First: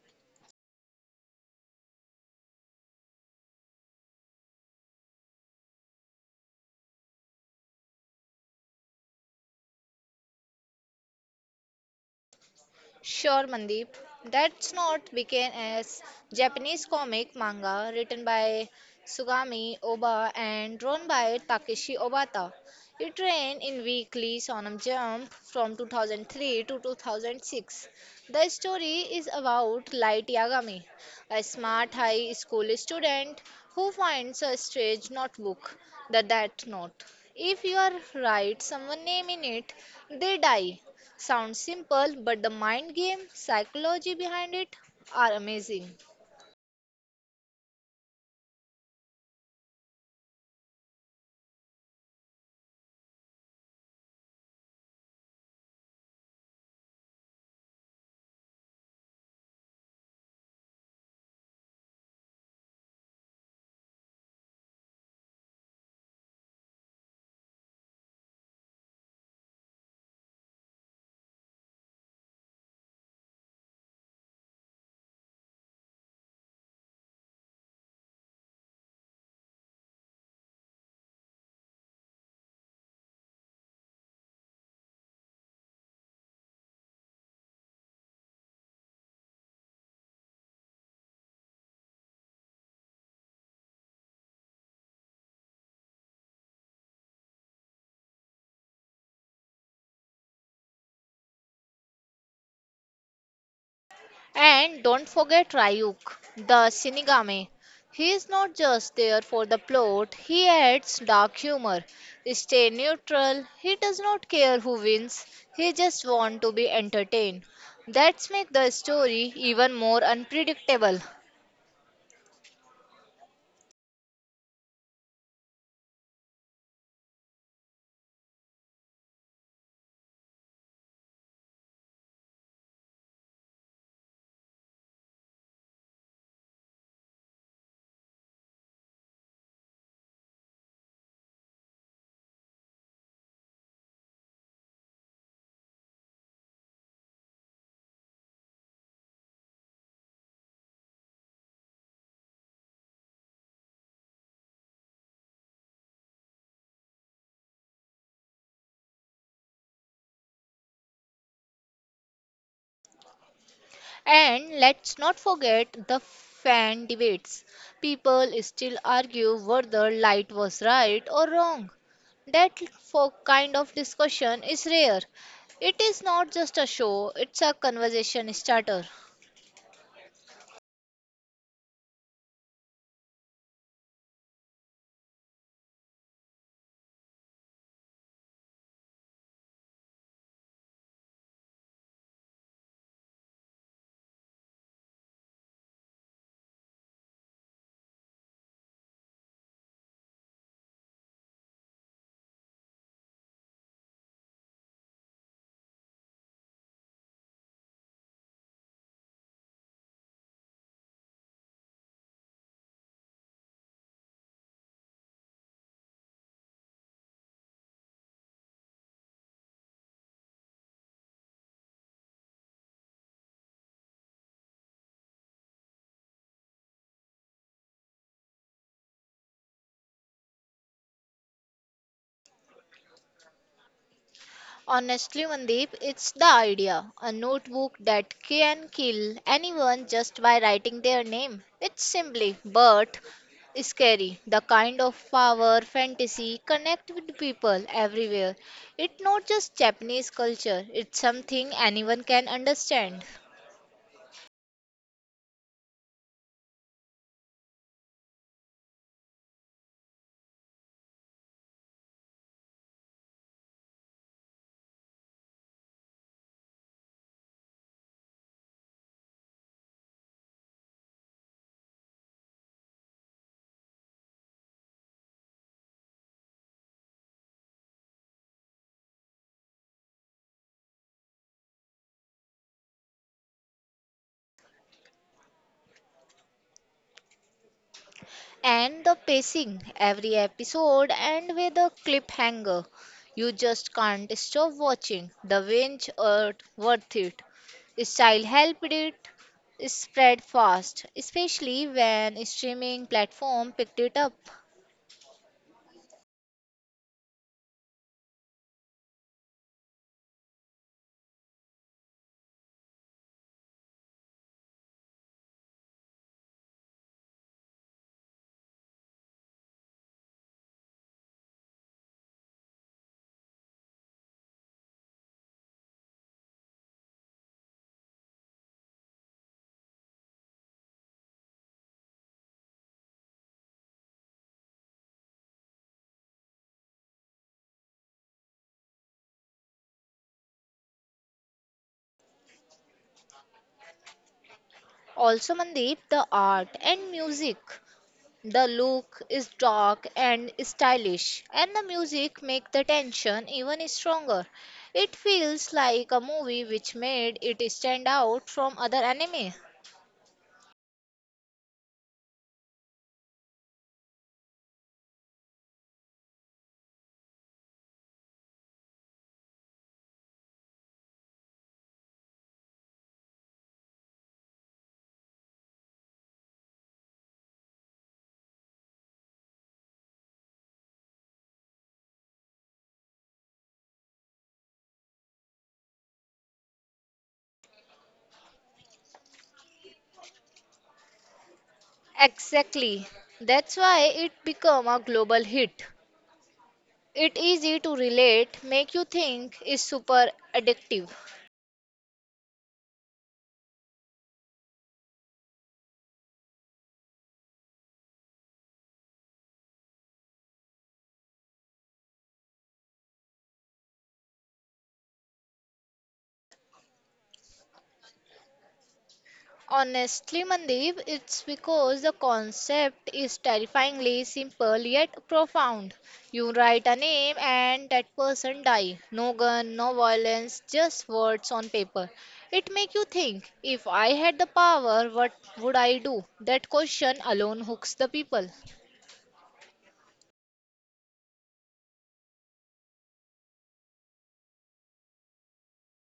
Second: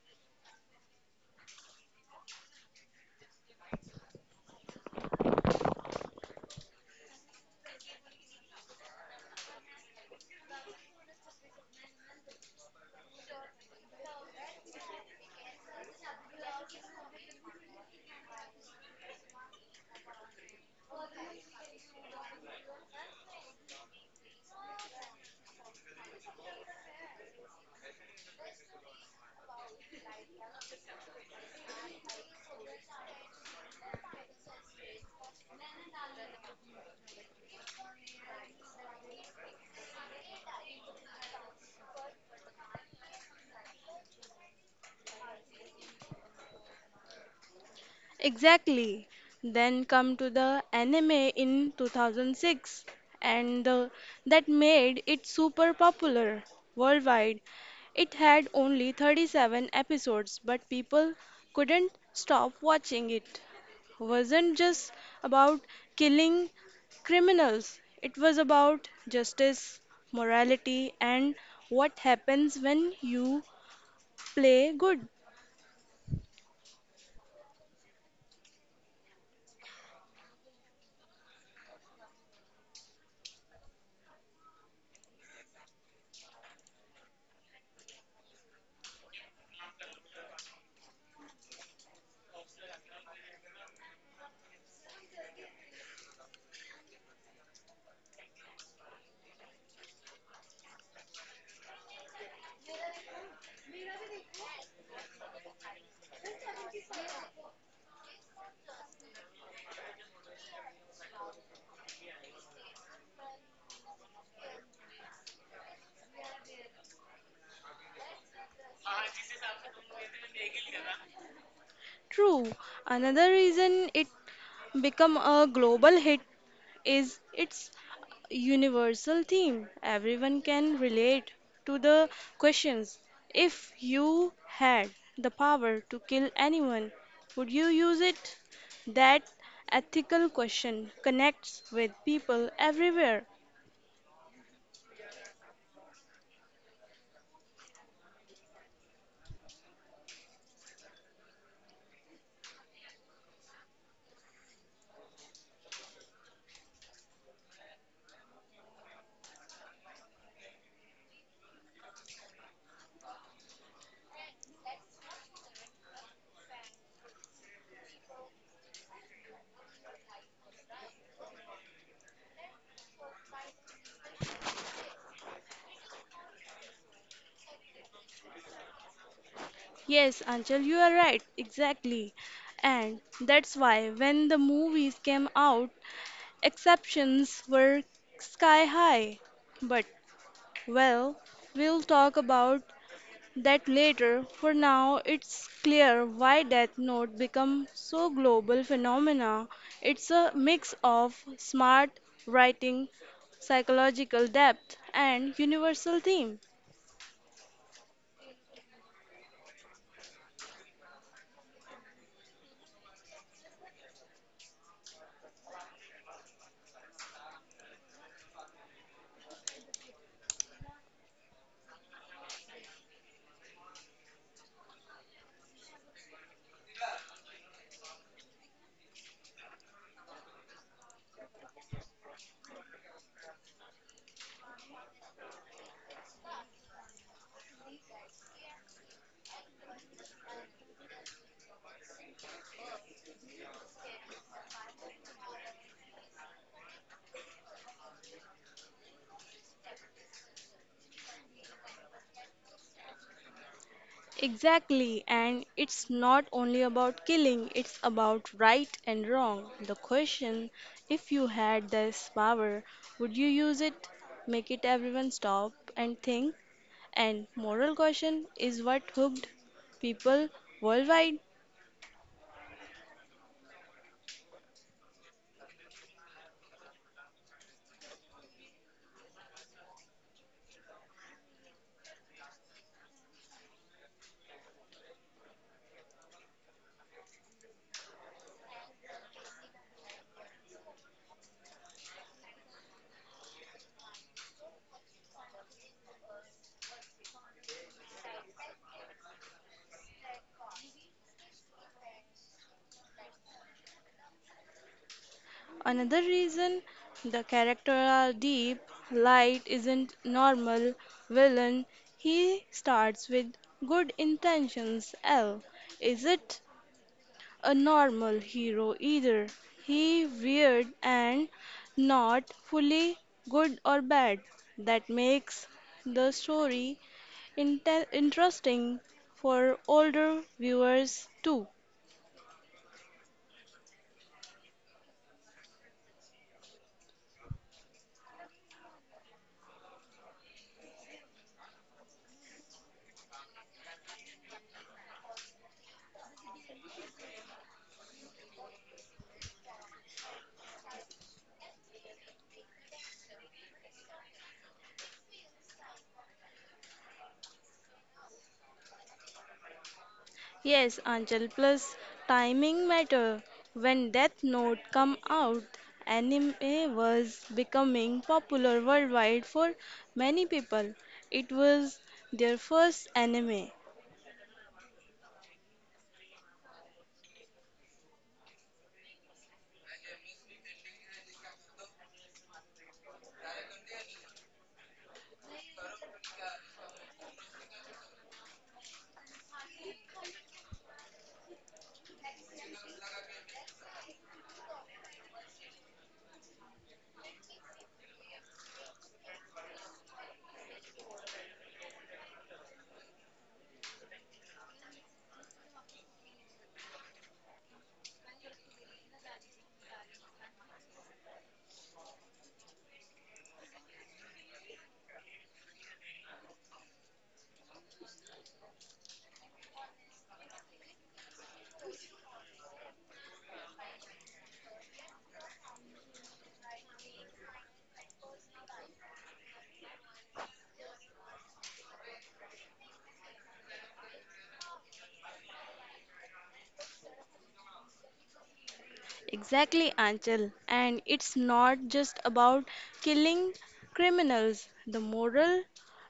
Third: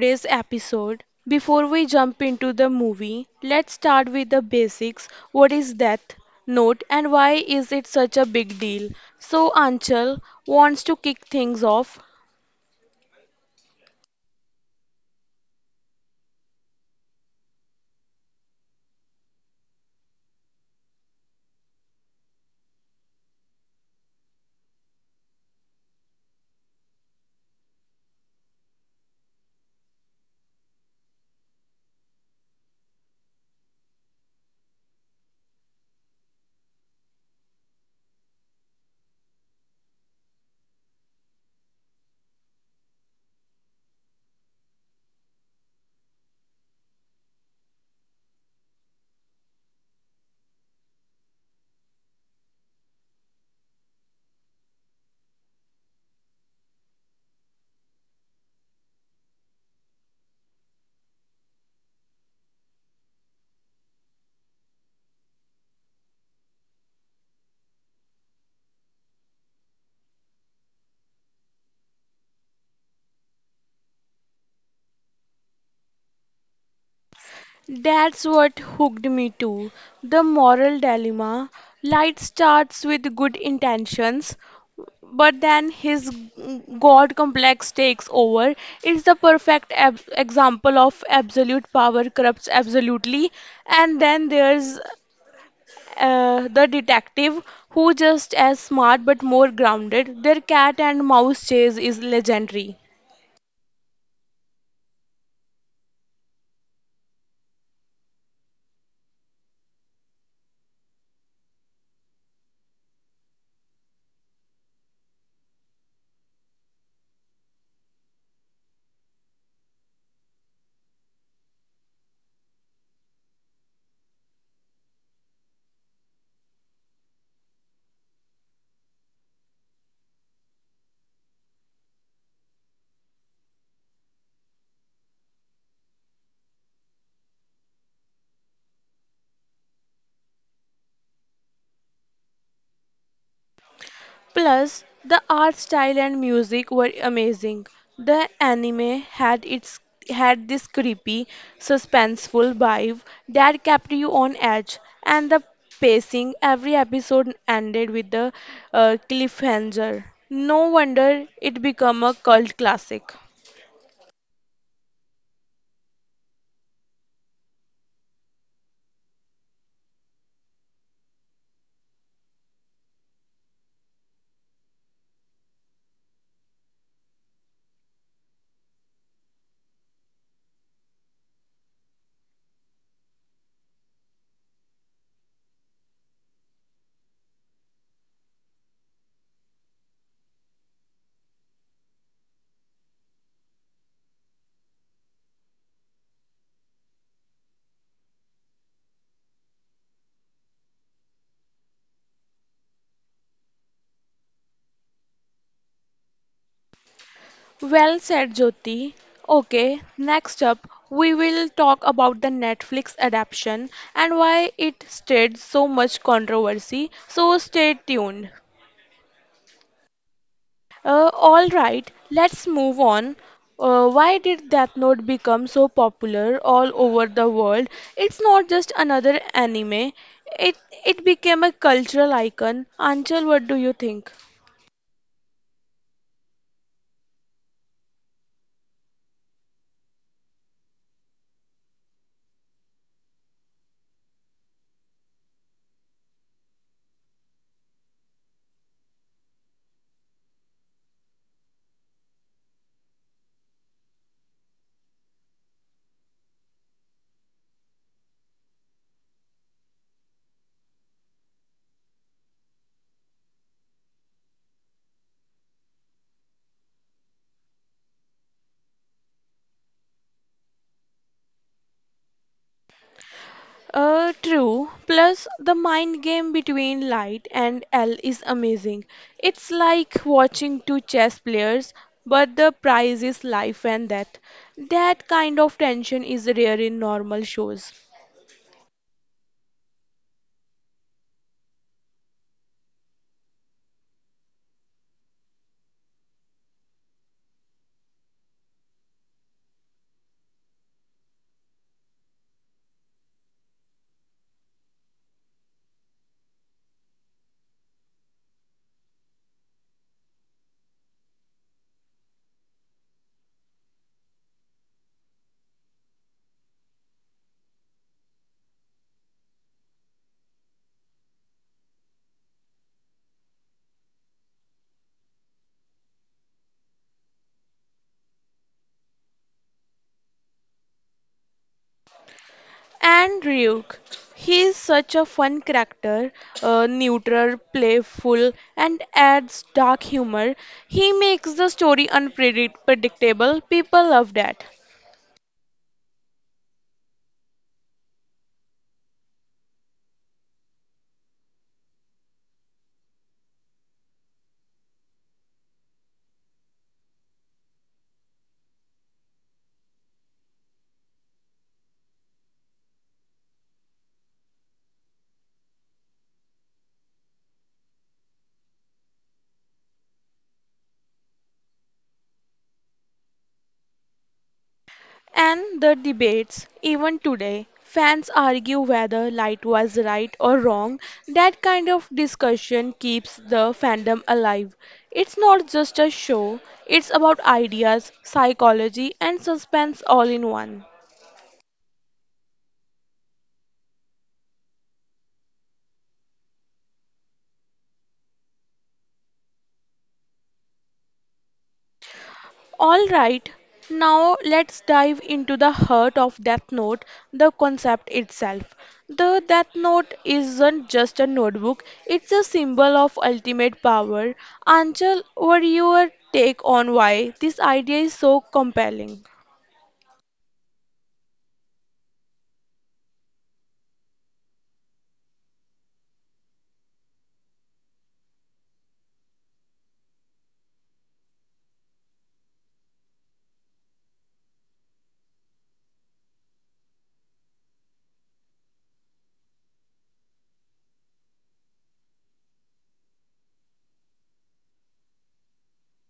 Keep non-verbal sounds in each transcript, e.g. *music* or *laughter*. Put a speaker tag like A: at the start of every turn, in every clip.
A: today's episode. Before we jump into the movie, let's start with the basics. What is Death Note and why is it such a big deal? So Anchal wants to kick things off.
B: Sure, Mandeep. That's not began as Japanese comic manga written by Sugami Oba and drawn by Takeshi Obata. It ran in weekly Shonen Jump from 2003 to 2006. The story is about Light Yagami, a smart high school student who finds a strange notebook, the Death Note. If you are right someone name in it, they die. Sounds simple, but the mind game, psychology behind it are amazing.
C: Exactly. Then come to the anime in 2006 and the, that made it super popular worldwide. It had only 37 episodes but people couldn't stop watching it. Wasn't just about killing criminals. It was about justice, morality and what happens when you play good.
A: That's what hooked me too. The moral dilemma. Light starts with good intentions, but then his god complex takes over. It's the perfect example of absolute power corrupts absolutely. And then there's the detective who just as smart but more grounded. Their cat and mouse chase is legendary.
B: And don't forget Ryuk, the Shinigami. He is not just there for the plot, he adds dark humor. Stay neutral, he does not care who wins, he just wants to be entertained. That's make the story even more unpredictable.
C: True. Another reason it become a global hit is its universal theme. Everyone can relate to the questions. If you had the power to kill anyone, would you use it? That ethical question connects with people everywhere.
A: Plus, the art style and music were amazing. The anime had its Had this creepy, suspenseful vibe that kept you on edge, and the pacing every episode ended with a cliffhanger. No wonder it became a cult classic.
B: And let's not forget the fan debates. People still argue whether light was right or wrong. That for kind of discussion is rare. It is not just a show, it's a conversation starter.
C: Yes, Anchal, you are right. Exactly. And that's why when the movies came out, exceptions were sky high. But, well, we'll talk about that later. For now, it's clear why Death Note become so global phenomena. It's a mix of smart writing, psychological depth, and universal theme.
A: Well said, Jyoti. Okay, next up, we will talk about the Netflix adaptation and why it stirred so much controversy. So stay tuned. All right, let's move on. Why did Death Note become so popular all over the world? It's not just another anime. It it became a cultural icon. Anchal, what do you think?
B: Honestly, Mandeep, it's the idea. A notebook that can kill anyone just by writing their name. It's simply, but scary. The kind of power fantasy connect with people everywhere. It's not just Japanese culture, it's something anyone can understand.
C: Exactly, and it's not only about killing, it's about right and wrong. The question if you had this power, would you use it? Make it everyone stop and think. And moral question is what hooked people worldwide.
A: True. Plus, the mind game between Light and L is amazing. It's like watching two chess players, but the prize is life and death. That kind of tension is rare in normal shows.
B: And the pacing, every episode and with a cliffhanger. You just can't stop watching. The binge are worth it. Style helped it spread fast, especially when streaming platform picked it up.
C: Another reason the character are deep, light isn't normal villain. He starts with good intentions. L. Is it? A normal hero either. He weird and not fully good or bad. That makes the story interesting for older viewers too.
A: And Ryuk, he is such a fun character, neutral, playful, and adds dark humor. He makes the story unpredictable. People love that.
B: Also, Mandeep, the art and music. The look is dark and stylish, and the music makes the tension even stronger. It feels like a movie which made it stand out from other anime.
C: Yes, Anjal, plus timing matter. When Death Note come out, anime was becoming popular worldwide for many people. It was their first anime.
A: And the debates, even today, fans argue whether Light was right or wrong. That kind of discussion keeps the fandom alive. It's not just a show, it's about ideas, psychology, and suspense all in one.
B: Exactly. That's why it became a global hit. It easy to relate, make you think is super addictive.
A: All right, now let's dive into the heart of Death Note, the concept itself. The Death Note isn't just a notebook, it's a symbol of ultimate power. Anchal, what your take on why this idea is so compelling?
B: Honestly, Mandeep, it's because the concept is terrifyingly simple yet profound. You write a name and that person die. No gun, no violence, just words on paper. It make you think, if I had the power, what would I do? That question alone hooks the people.
C: Exactly, Anchal. And it's not just about killing criminals. The moral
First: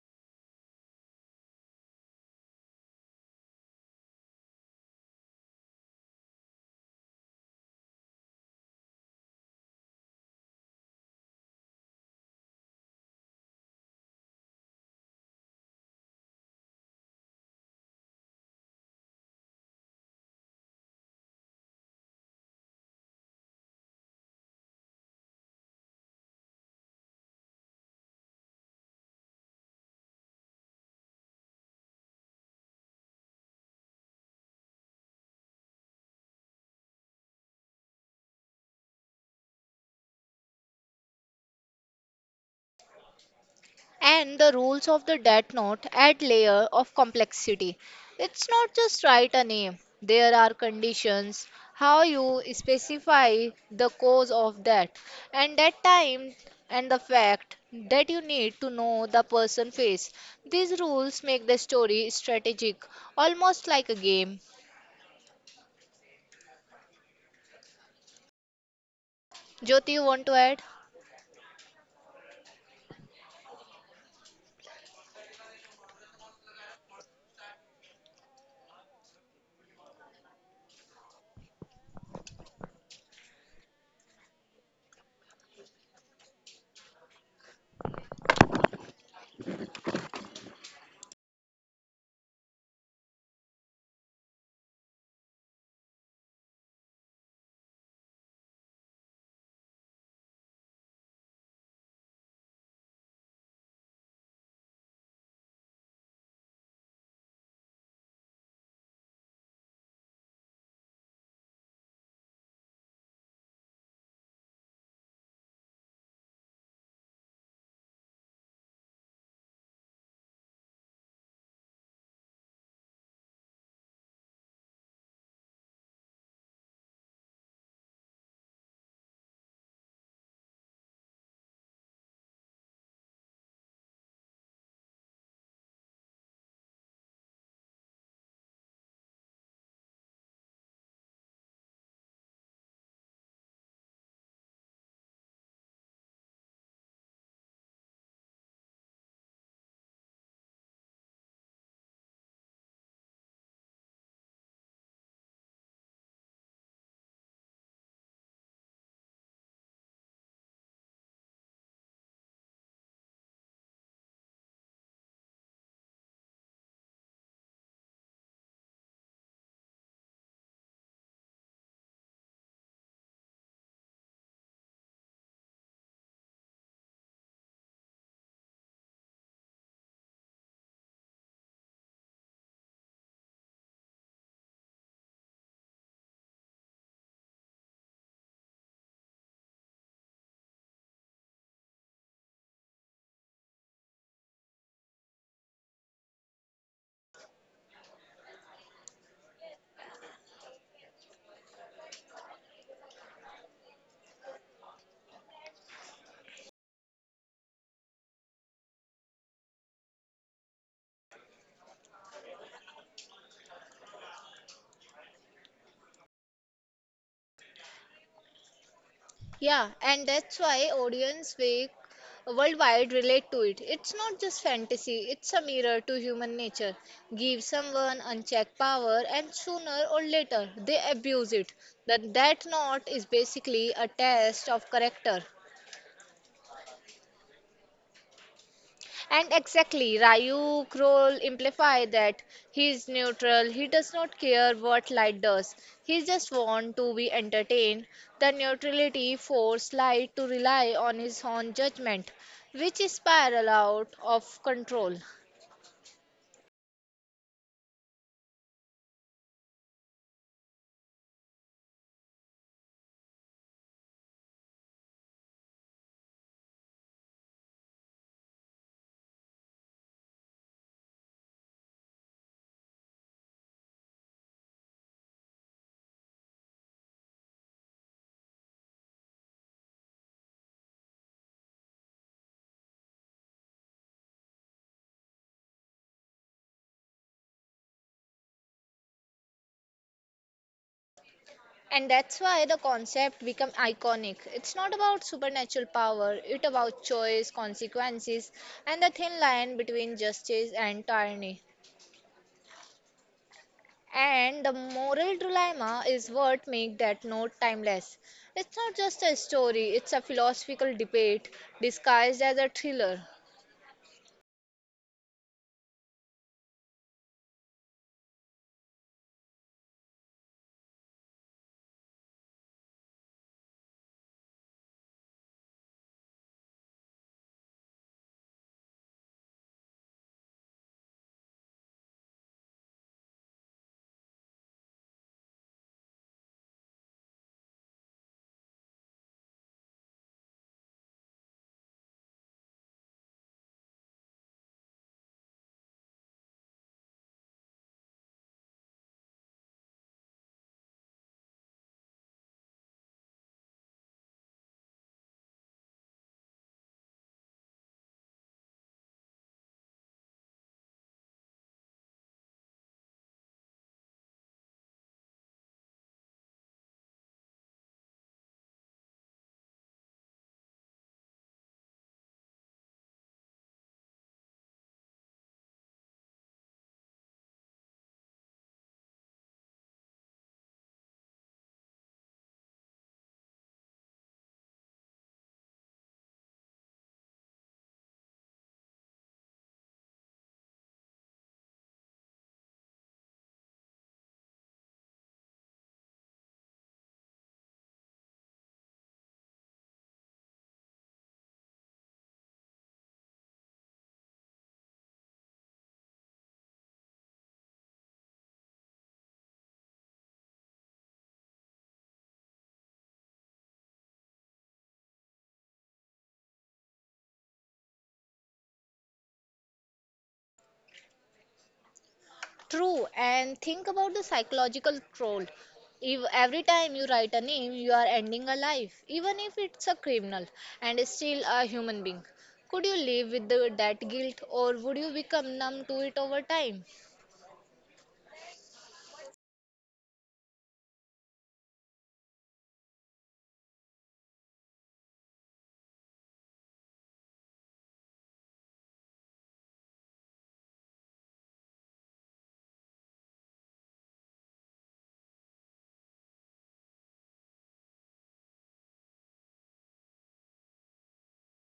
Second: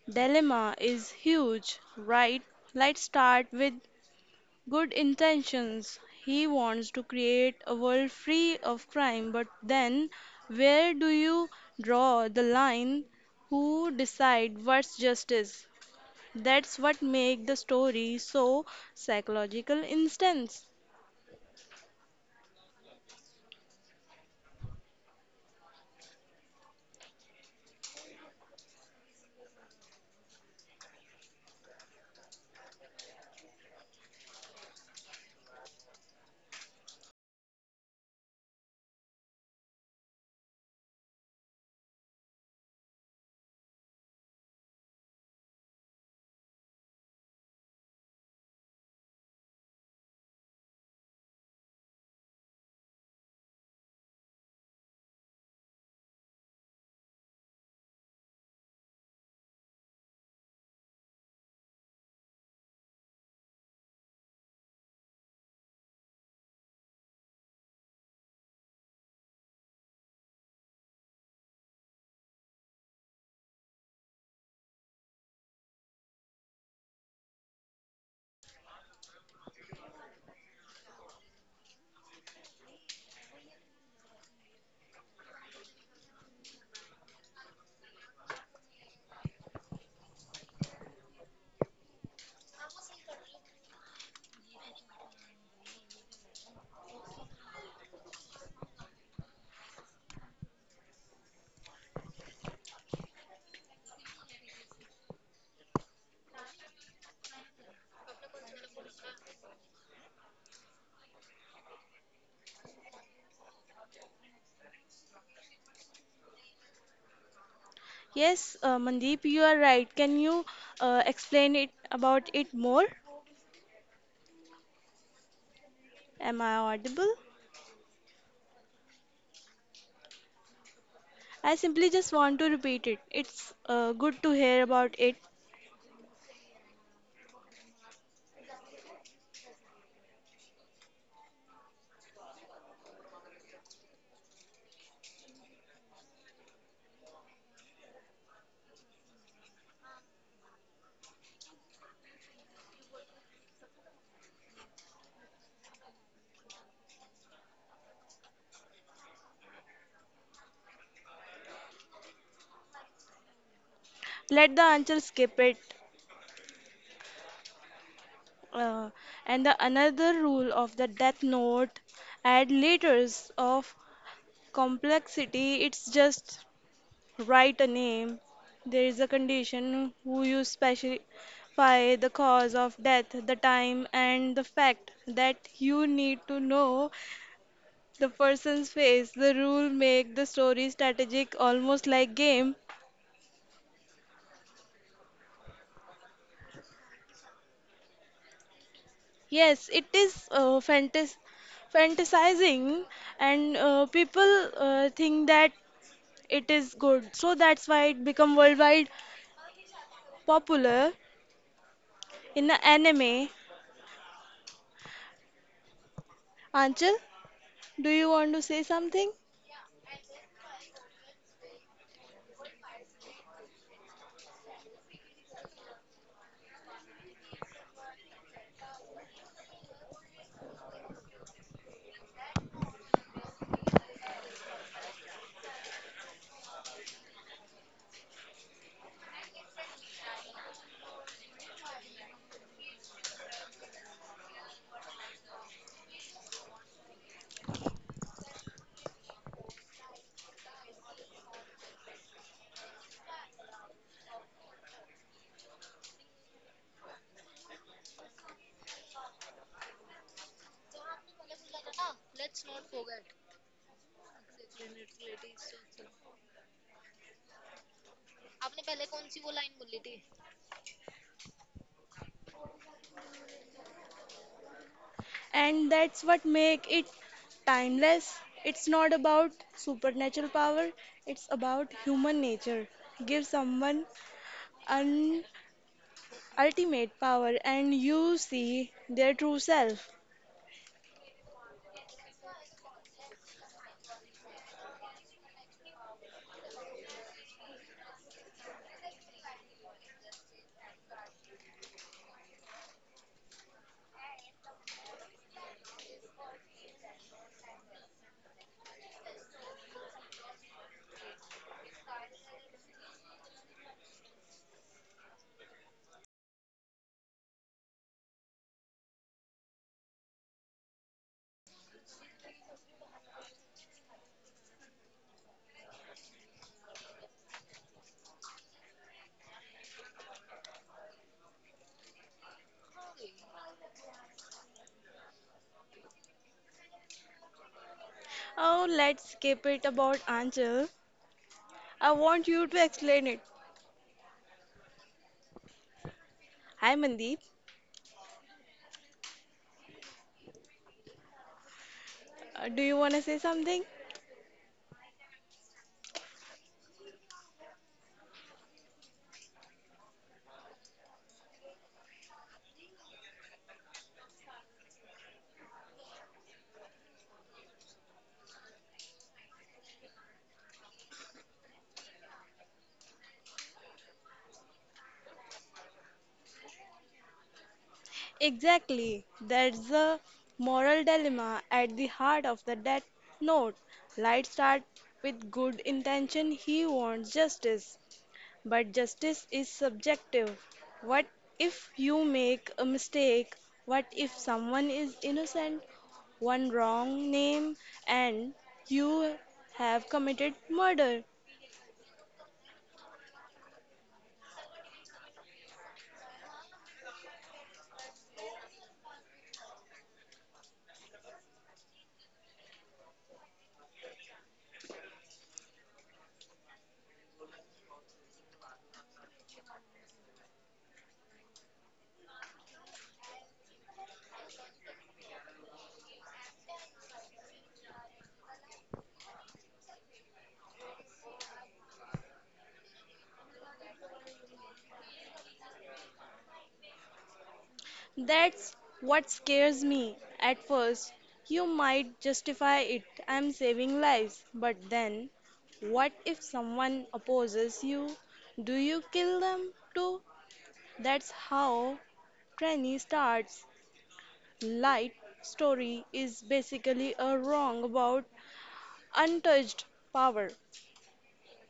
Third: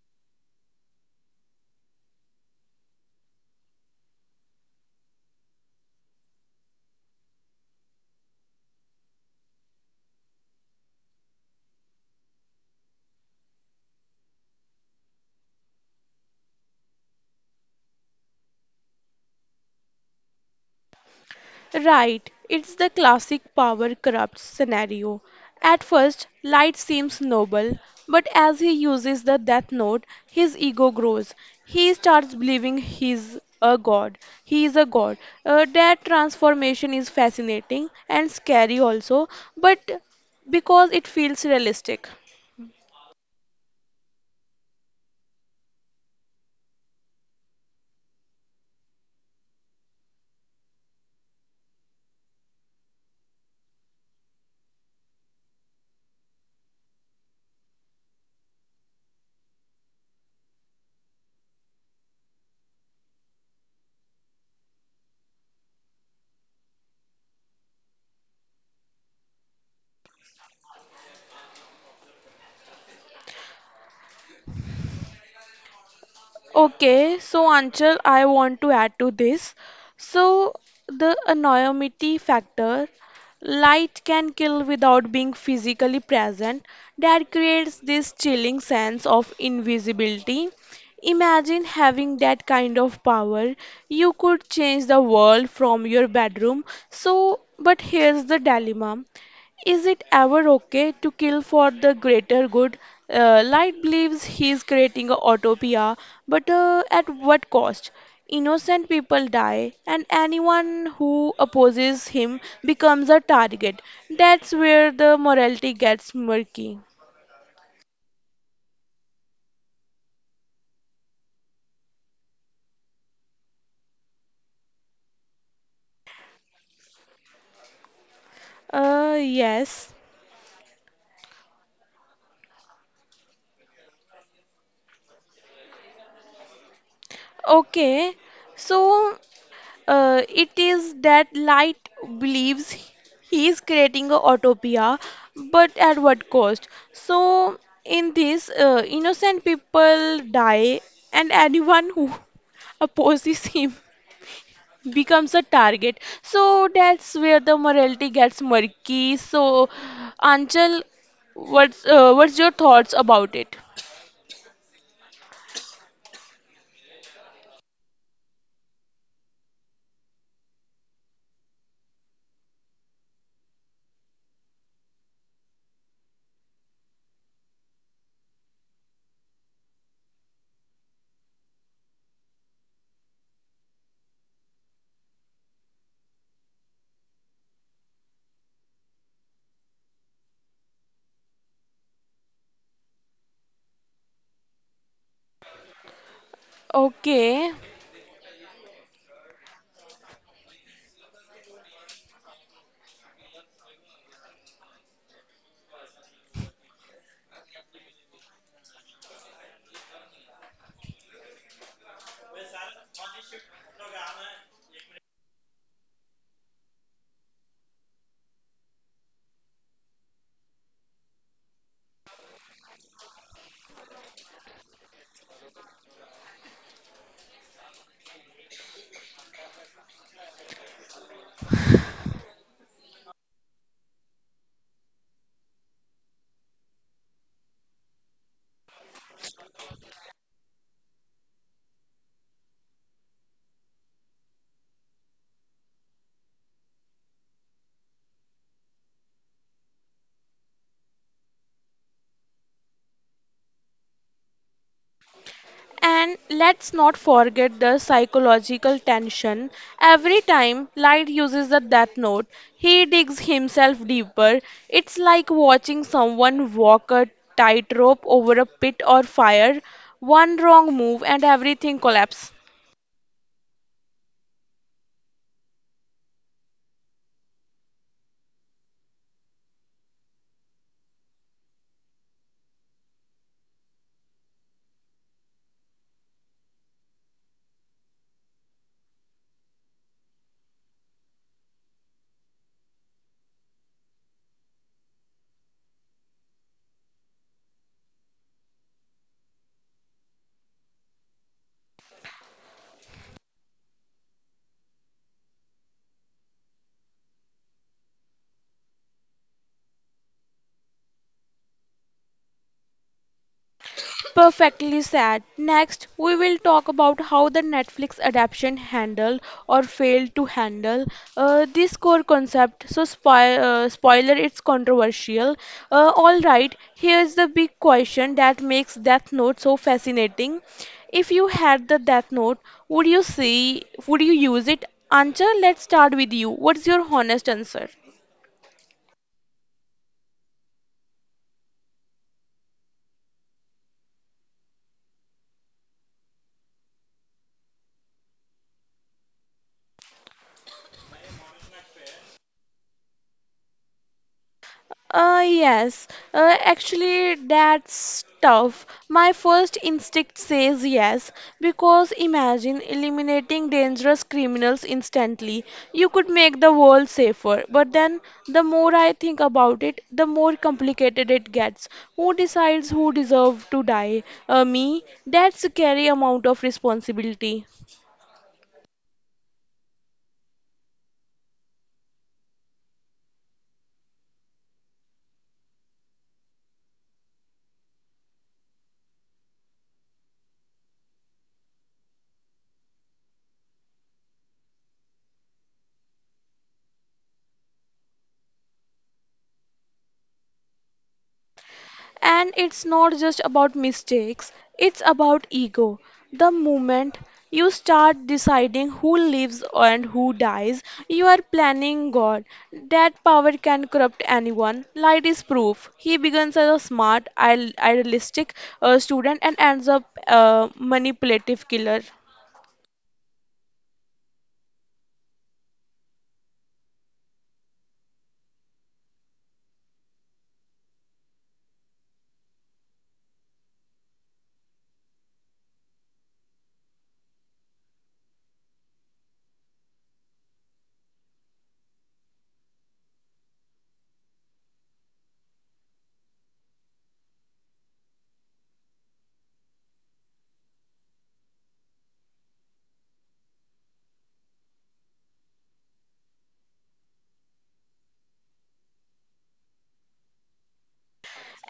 C: dilemma is huge, right? Let's start with good intentions. He wants to create a world free of crime, but then where do you draw the line? Who decide what's justice? That's what make the story so psychological instance.
A: Right, it's the classic power corrupts scenario. At first, Light seems noble, but as he uses the Death Note, his ego grows. He starts believing he's a god. He is a god. That transformation is fascinating and scary also, but because it feels realistic.
B: And the rules of the death note add layer of complexity. It's not just write a name. There are conditions, how you specify the cause of that, and that time and the fact that you need to know the person face. These rules make the story strategic, almost like a game. Jyoti, you want to add?
A: Okay, so Anchal, I want to add to this. So, the anonymity factor, light can kill without being physically present, that creates this chilling sense of invisibility. Imagine having that kind of power. You could change the world from your bedroom. So, but here's the dilemma. Is it ever okay to kill for the greater good? Light believes he is creating a utopia, but at what cost? Innocent people die, and anyone who opposes him becomes a target. That's where the morality gets murky.
C: Yes, Mandeep, you are right. Can you explain it about it more? Am I audible?
A: Yes.
C: I simply just want to repeat it. It's good to hear about it.
A: Okay. So it is that light believes he is creating a utopia, but at what cost? So, in this, innocent people die, and anyone who *laughs* opposes him *laughs* becomes a target. So, that's where the morality gets murky. So, Anchal, what's your thoughts about it?
C: Let the answer skip it. Uh, and the another rule of the Death Note: add layers of complexity. It's just write a name. There is a condition who you specify the cause of death, the time, and the fact that you need to know the person's face. The rule make the story strategic, almost like game.
A: Okay.
C: Yes, it is fantasizing, and people think that it is good. So that's why it become worldwide popular in the anime. Anchal, do you want to say something?
B: Yeah, and that's why audience wake worldwide relate to it. It's not just fantasy, it's a mirror to human nature. Give someone unchecked power and sooner or later they abuse it. That knot is basically a test of character. And exactly, Rayu Kroll implies that he's neutral. He does not care what light does. He just wants to be entertained. The neutrality forces light to rely on his own judgment, which is spiral out of control.
A: And let's not forget the psychological tension. Every time Light uses the death note, he digs himself deeper. It's like watching someone walk a tightrope over a pit or fire. One wrong move and everything collapses.
C: And that's what make it timeless. It's not about supernatural power, it's about human nature. Give someone an ultimate power and you see their true self.
B: And that's why the concept become iconic. It's not about supernatural power, it's about choice, consequences, and the thin line between justice and tyranny. And the moral dilemma is what makes that note timeless. It's not just a story, it's a philosophical debate disguised as a thriller.
A: Perfectly said. Next, we will talk about how the Netflix adaptation handled or failed to handle this core concept. So, spoiler, it's controversial. All right, here's the big question that makes Death Note so fascinating. If you had the Death Note, would you use it? Ancha, let's start with you. What's your honest answer?
C: Oh, let's keep it about Angel. I want you to explain it. Hi Mandeep, do you want to say something?
A: Yes, Actually, that's tough. My first instinct says yes, because imagine eliminating dangerous criminals instantly. You could make the world safer, but then the more I think about it, the more complicated it gets. Who decides who deserves to die? Me? That's a scary amount of responsibility.
C: Exactly. That's the moral dilemma at the heart of the death note. Light starts with good intention. He wants justice. But justice is subjective. What if you make a mistake? What if someone is innocent? One wrong name and you have committed murder.
A: And it's not just about mistakes, it's about ego. The moment you start deciding who lives and who dies, you are planning God. That power can corrupt anyone. Light is proof. He begins as a smart, idealistic student and ends up a manipulative killer.
B: True, and think about the psychological troll. If every time you write a name, you are ending a life, even if it's a criminal and is still a human being. Could you live with that guilt or would you become numb to it over time?
C: That's what scares me. At first, you might justify it, I'm saving lives. But then, what if someone opposes you? Do you kill them too? That's how Tranny starts. Light story is basically a wrong about untouched power.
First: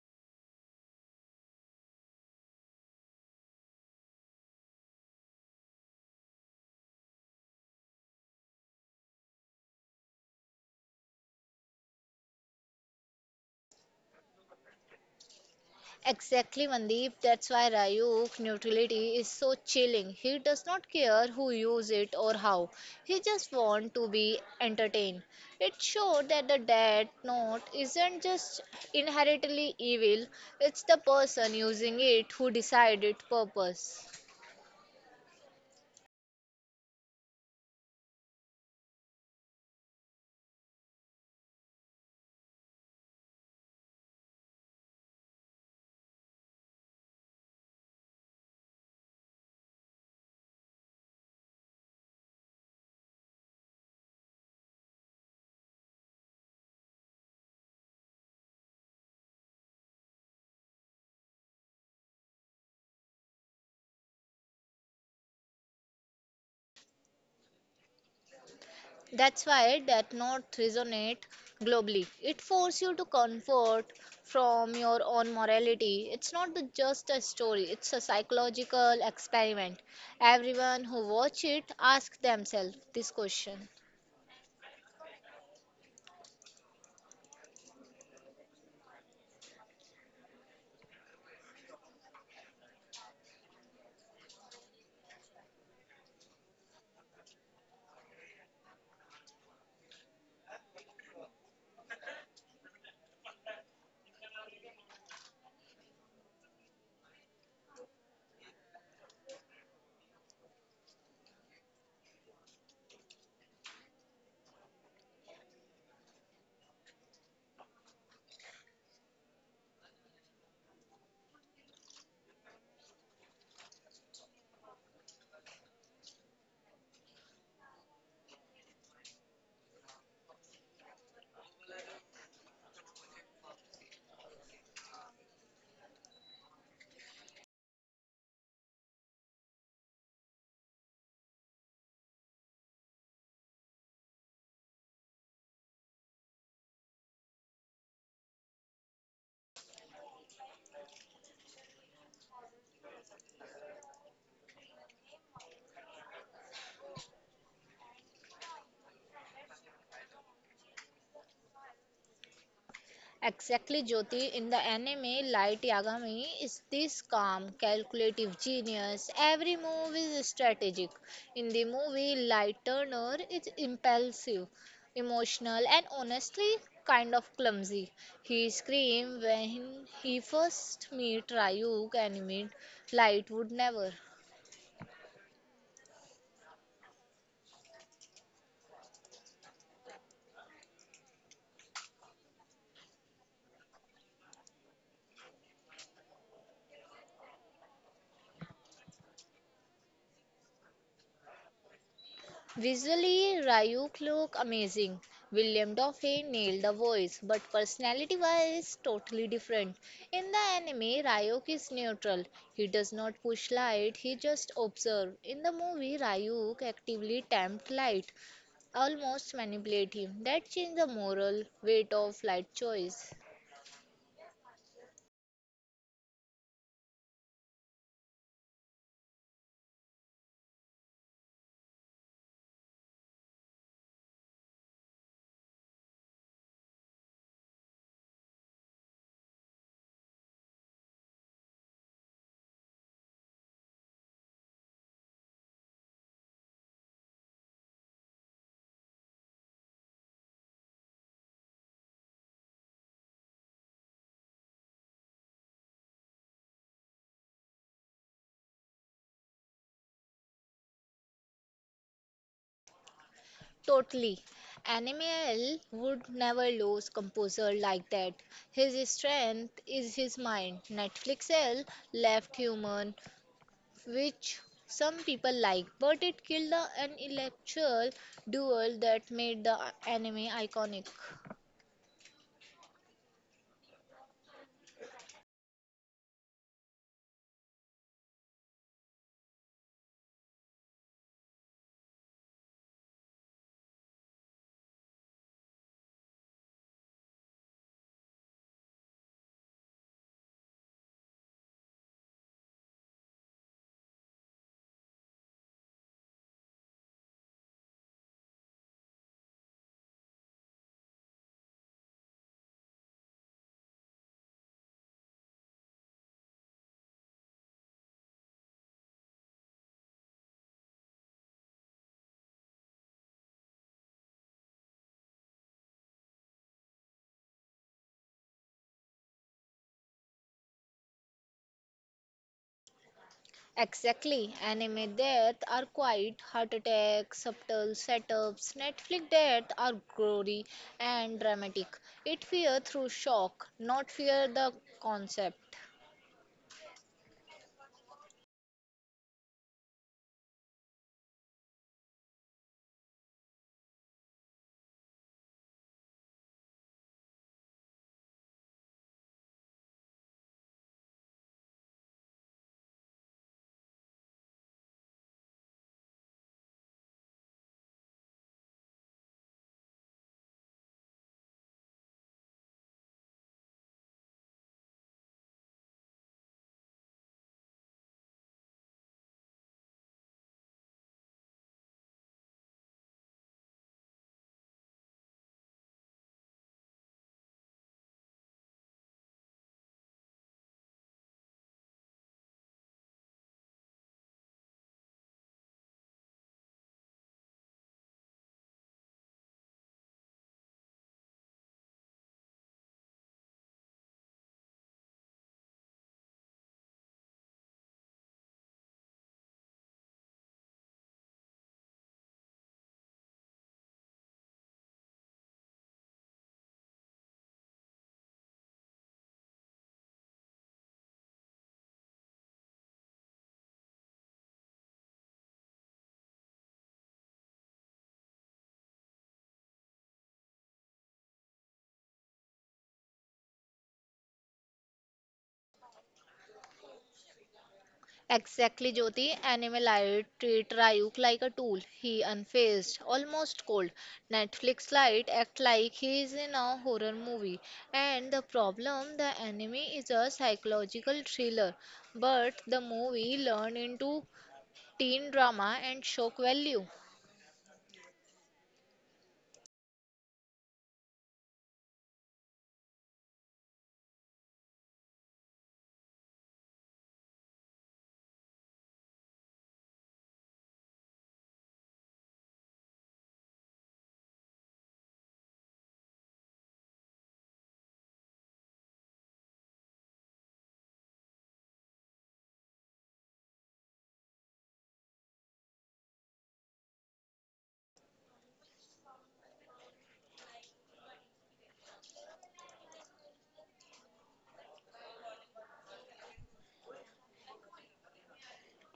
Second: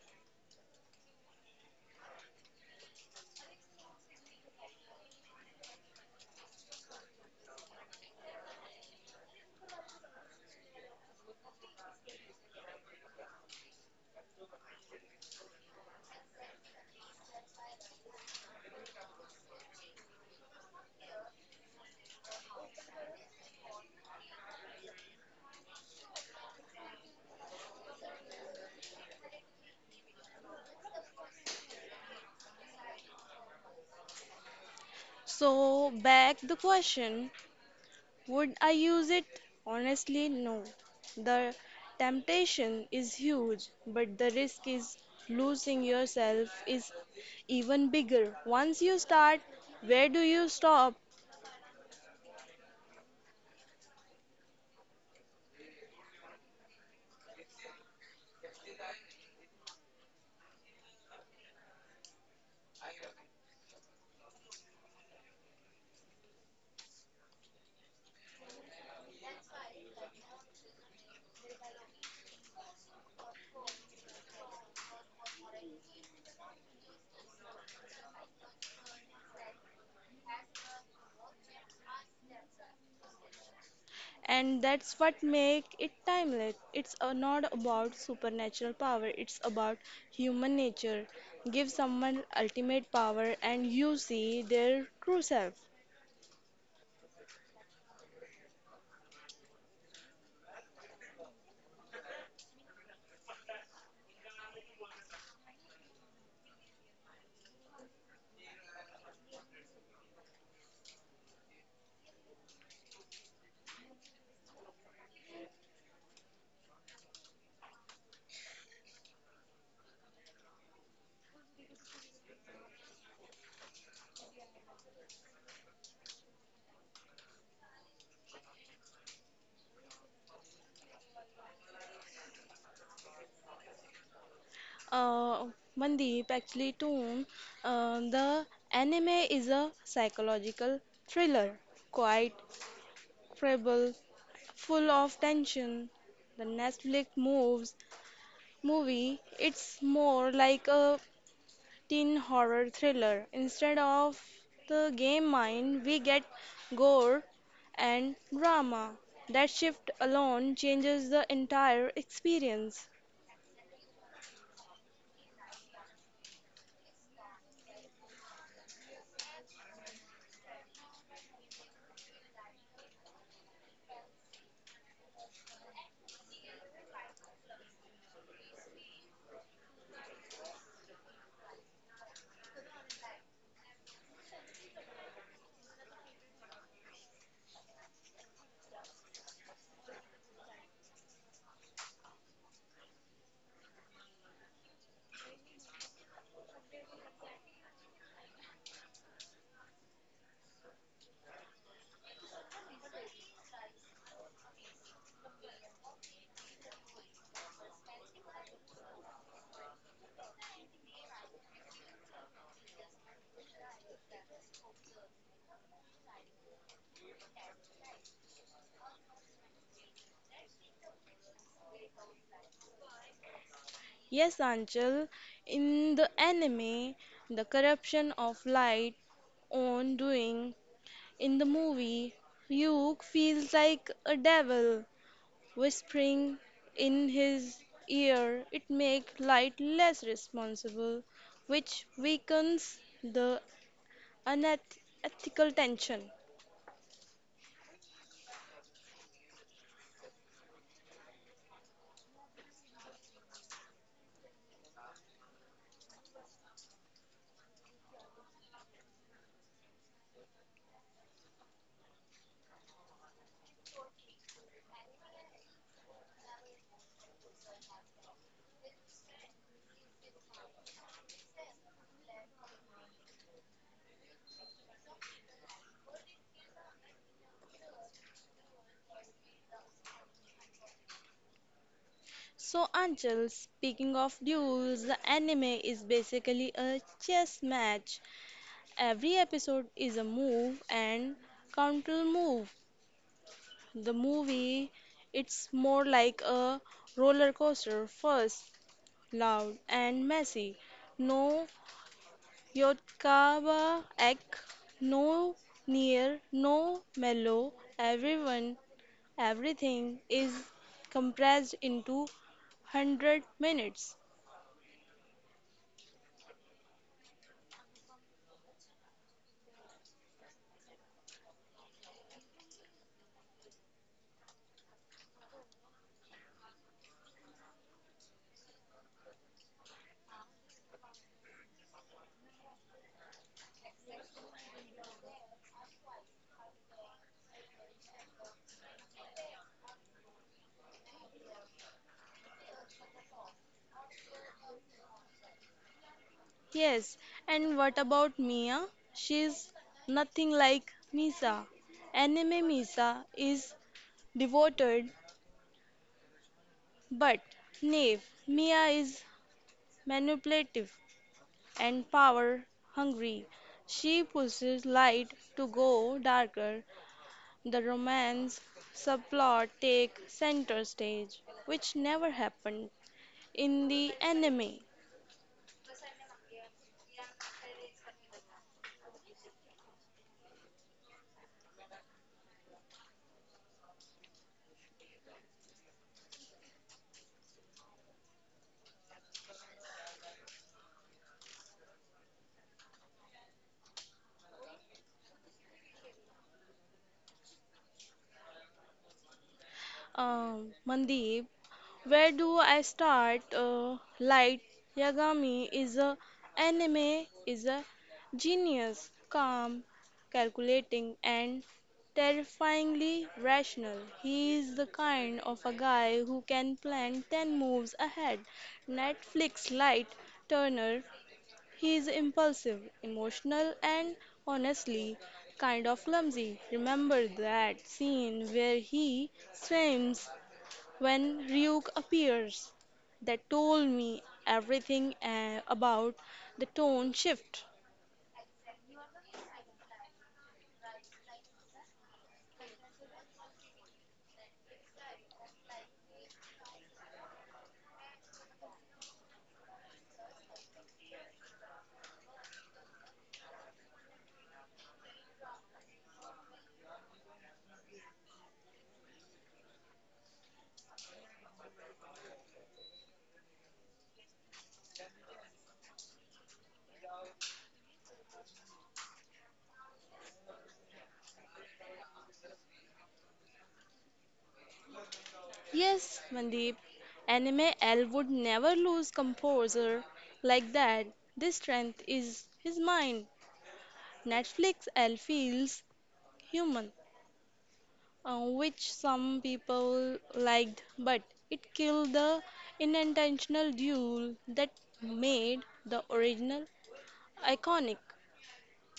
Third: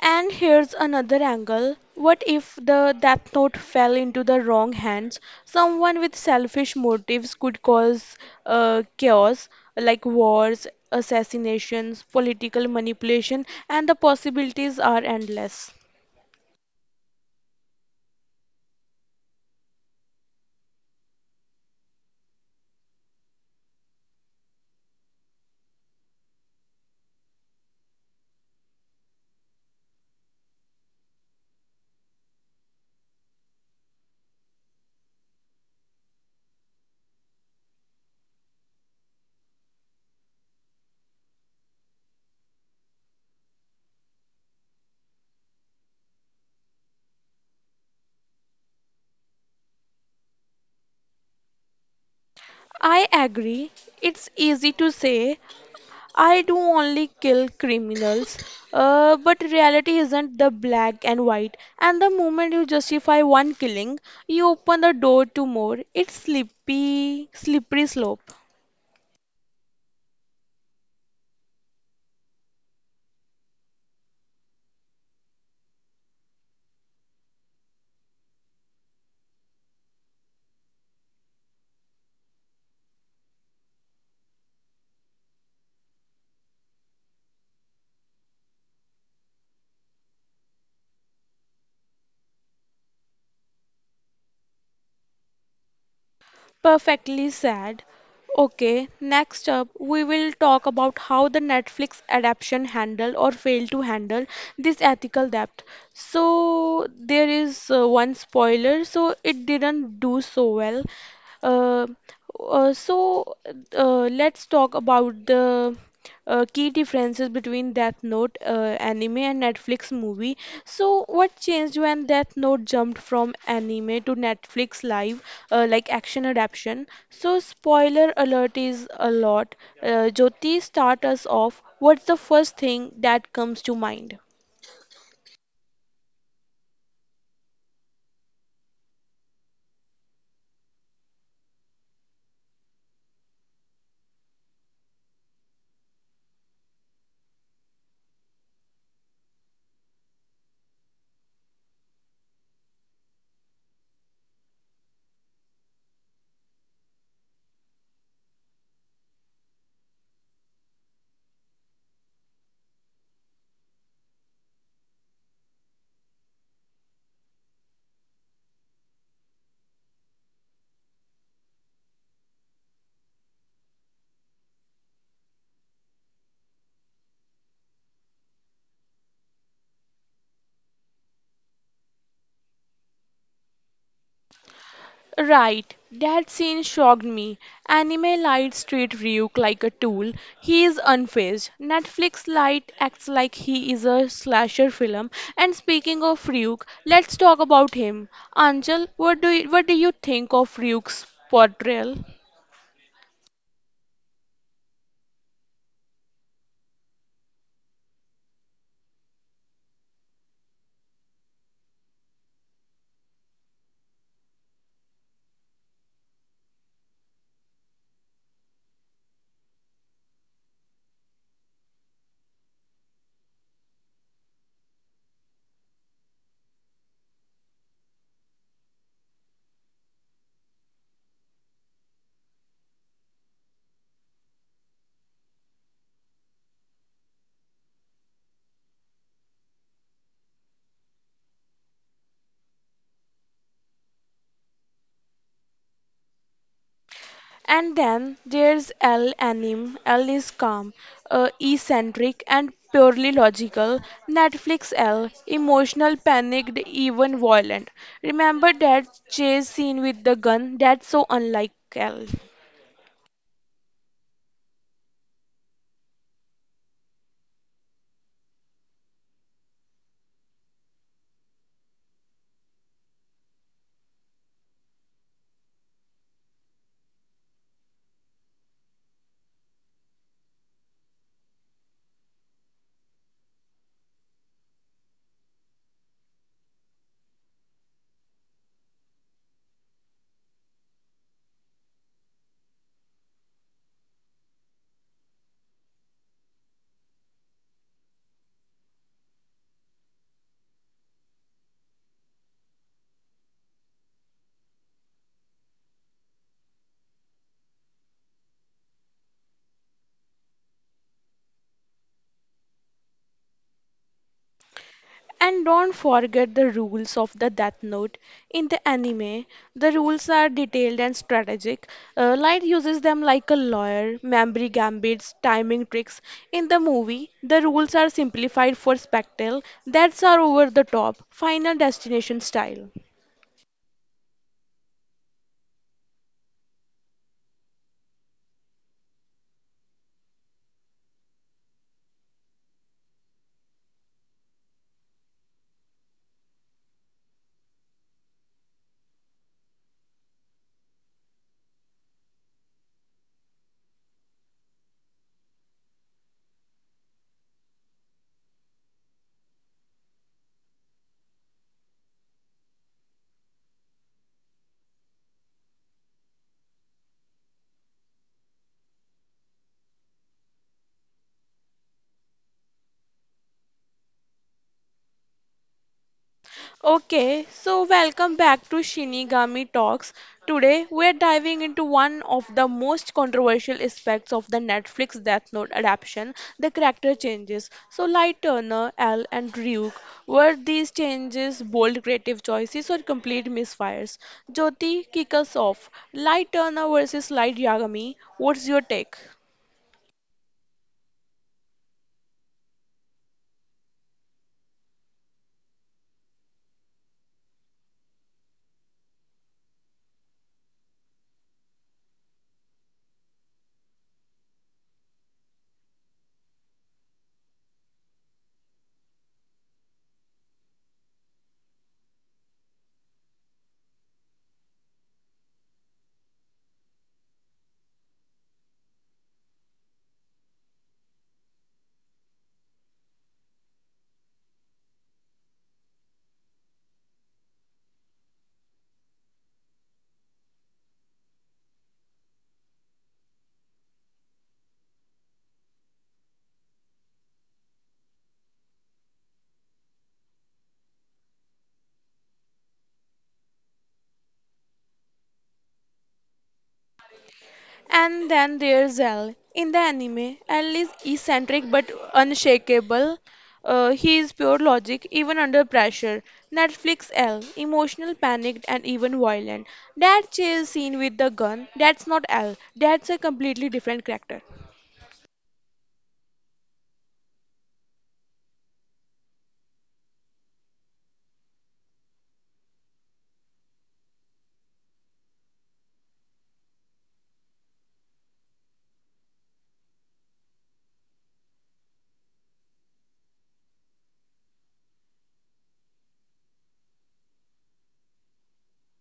A: And here's another angle. What if the death note fell into the wrong hands? Someone with selfish motives could cause chaos like wars, assassinations, political manipulation, and the possibilities are endless.
B: Exactly, Mandeep. That's why Ryuk neutrality is so chilling. He does not care who use it or how. He just want to be entertained. It showed that the death note isn't just inherently evil. It's the person using it who decide its purpose.
C: So, back the question, would I use it? Honestly, no. The temptation is huge, but the risk is losing yourself is even bigger. Once you start, where do you stop?
A: I agree. It's easy to say I do only kill criminals, but reality isn't the black and white. And the moment you justify one killing, you open the door to more. It's slippery, slippery slope.
B: That's why that note resonate globally. It forces you to comfort from your own morality. It's not just a story, it's a psychological experiment. Everyone who watch it ask themselves this question.
C: And that's what makes it timeless. It's not about supernatural power, it's about human nature. Give someone ultimate power and you see their true self.
A: Perfectly said. Okay, next up, we will talk about how the Netflix adaptation handled or failed to handle this ethical debt. So, there is one spoiler, so it didn't do so well. Uh, uh, so, let's talk about the key differences between Death Note anime and Netflix movie. So, what changed when Death Note jumped from anime to Netflix live? Like action adaptation. So, spoiler alert is a lot. Jyoti, start us off. What's the first thing that comes to mind?
C: Uh, Mandeep, actually, too, the anime is a psychological thriller, quite incredible, full of tension. The Netflix moves movie, it's more like a teen horror thriller. Instead of the game mind, we get gore and drama. That shift alone changes the entire experience.
B: Exactly, Jyoti. In the anime, Light Yagami is this calm, calculative genius. Every move is strategic. In the movie, Light Turner is impulsive, emotional, and honestly kind of clumsy. He screamed when he first meet Ryuk and meet Light would never.
A: Right, that scene shocked me. Anime lights treat Ryuk like a tool. He is unfazed. Netflix light acts like he is a slasher film. And speaking of Ryuk, let's talk about him. Anjal, what do you think of Ryuk's portrayal?
B: Visually, Ryuk looked amazing. William Dafoe nailed the voice, but personality-wise, totally different. In the anime, Ryuk is neutral. He does not push light, he just observes. In the movie, Ryuk actively tempts light, almost manipulate him. That changed the moral weight of light choice.
C: Yes, Anchal, in the anime, the corruption of light on doing. In the movie, Ryuk feels like a devil whispering in his ear. It makes light less responsible, which weakens the unethical tension.
A: And then there's L Anim. L is calm, eccentric, and purely logical. Netflix L, emotional, panicked, even violent. Remember that chase scene with the gun? That's so unlike L.
B: Totally. Animal would never lose composure like that. His strength is his mind. Netflix L left human, which some people like, but it killed the intellectual duel that made the anime iconic.
C: So, Anchal, speaking of duels, the anime is basically a chess match. Every episode is a move and counter move. The movie, it's more like a roller coaster. First, loud and messy. No Yotkaba ek, no near, no mellow. Everyone, Everything is compressed into 100 minutes.
A: And don't forget the rules of the Death Note. In the anime, the rules are detailed and strategic. Light uses them like a lawyer, memory gambits, timing tricks. In the movie, the rules are simplified for spectacle. That's are over the top, Final Destination style.
B: Exactly. Anime death are quiet, heart attacks, subtle setups. Netflix death are gory and dramatic. It fear through shock, not fear the concept.
C: Yes, and what about Mia? She's nothing like Misa. Anime Misa is devoted but naive. Mia is manipulative and power hungry. She pushes light to go darker. The romance subplot take center stage, which never happened in the anime.
A: Okay, so welcome back to Shinigami Talks. Today we're diving into one of the most controversial aspects of the Netflix Death Note adaptation, the character changes. So Light Turner, L and Ryuk, were these changes bold creative choices or complete misfires? Jyoti, kick us off. Light Turner versus Light Yagami, what's your take?
C: Mandeep, where do I start? Light Yagami is a anime is a genius, calm, calculating, and terrifyingly rational. He is the kind of a guy who can plan 10 moves ahead. Netflix Light Turner. He is impulsive, emotional, and honestly kind of clumsy. Remember that scene where he swims when Ryuk appears, that told me everything about the tone shift.
B: Exactly, Jyoti. Animal Anime treat Ryuk like a tool. He unfazed, almost cold. Netflix light act like he is in a horror movie. And the problem, the enemy is a psychological thriller, but the movie learned into teen drama and shock value.
A: And then there's L. In the anime, L is eccentric but unshakable. He is pure logic, even under pressure. Netflix L, emotional, panicked, and even violent. That chase scene with the gun, that's not L. That's a completely different character.
C: Yes, Mandeep, anime L would never lose composer like that. This strength is his mind. Netflix L feels human, which some people liked, but it killed the unintentional duel that made the original iconic.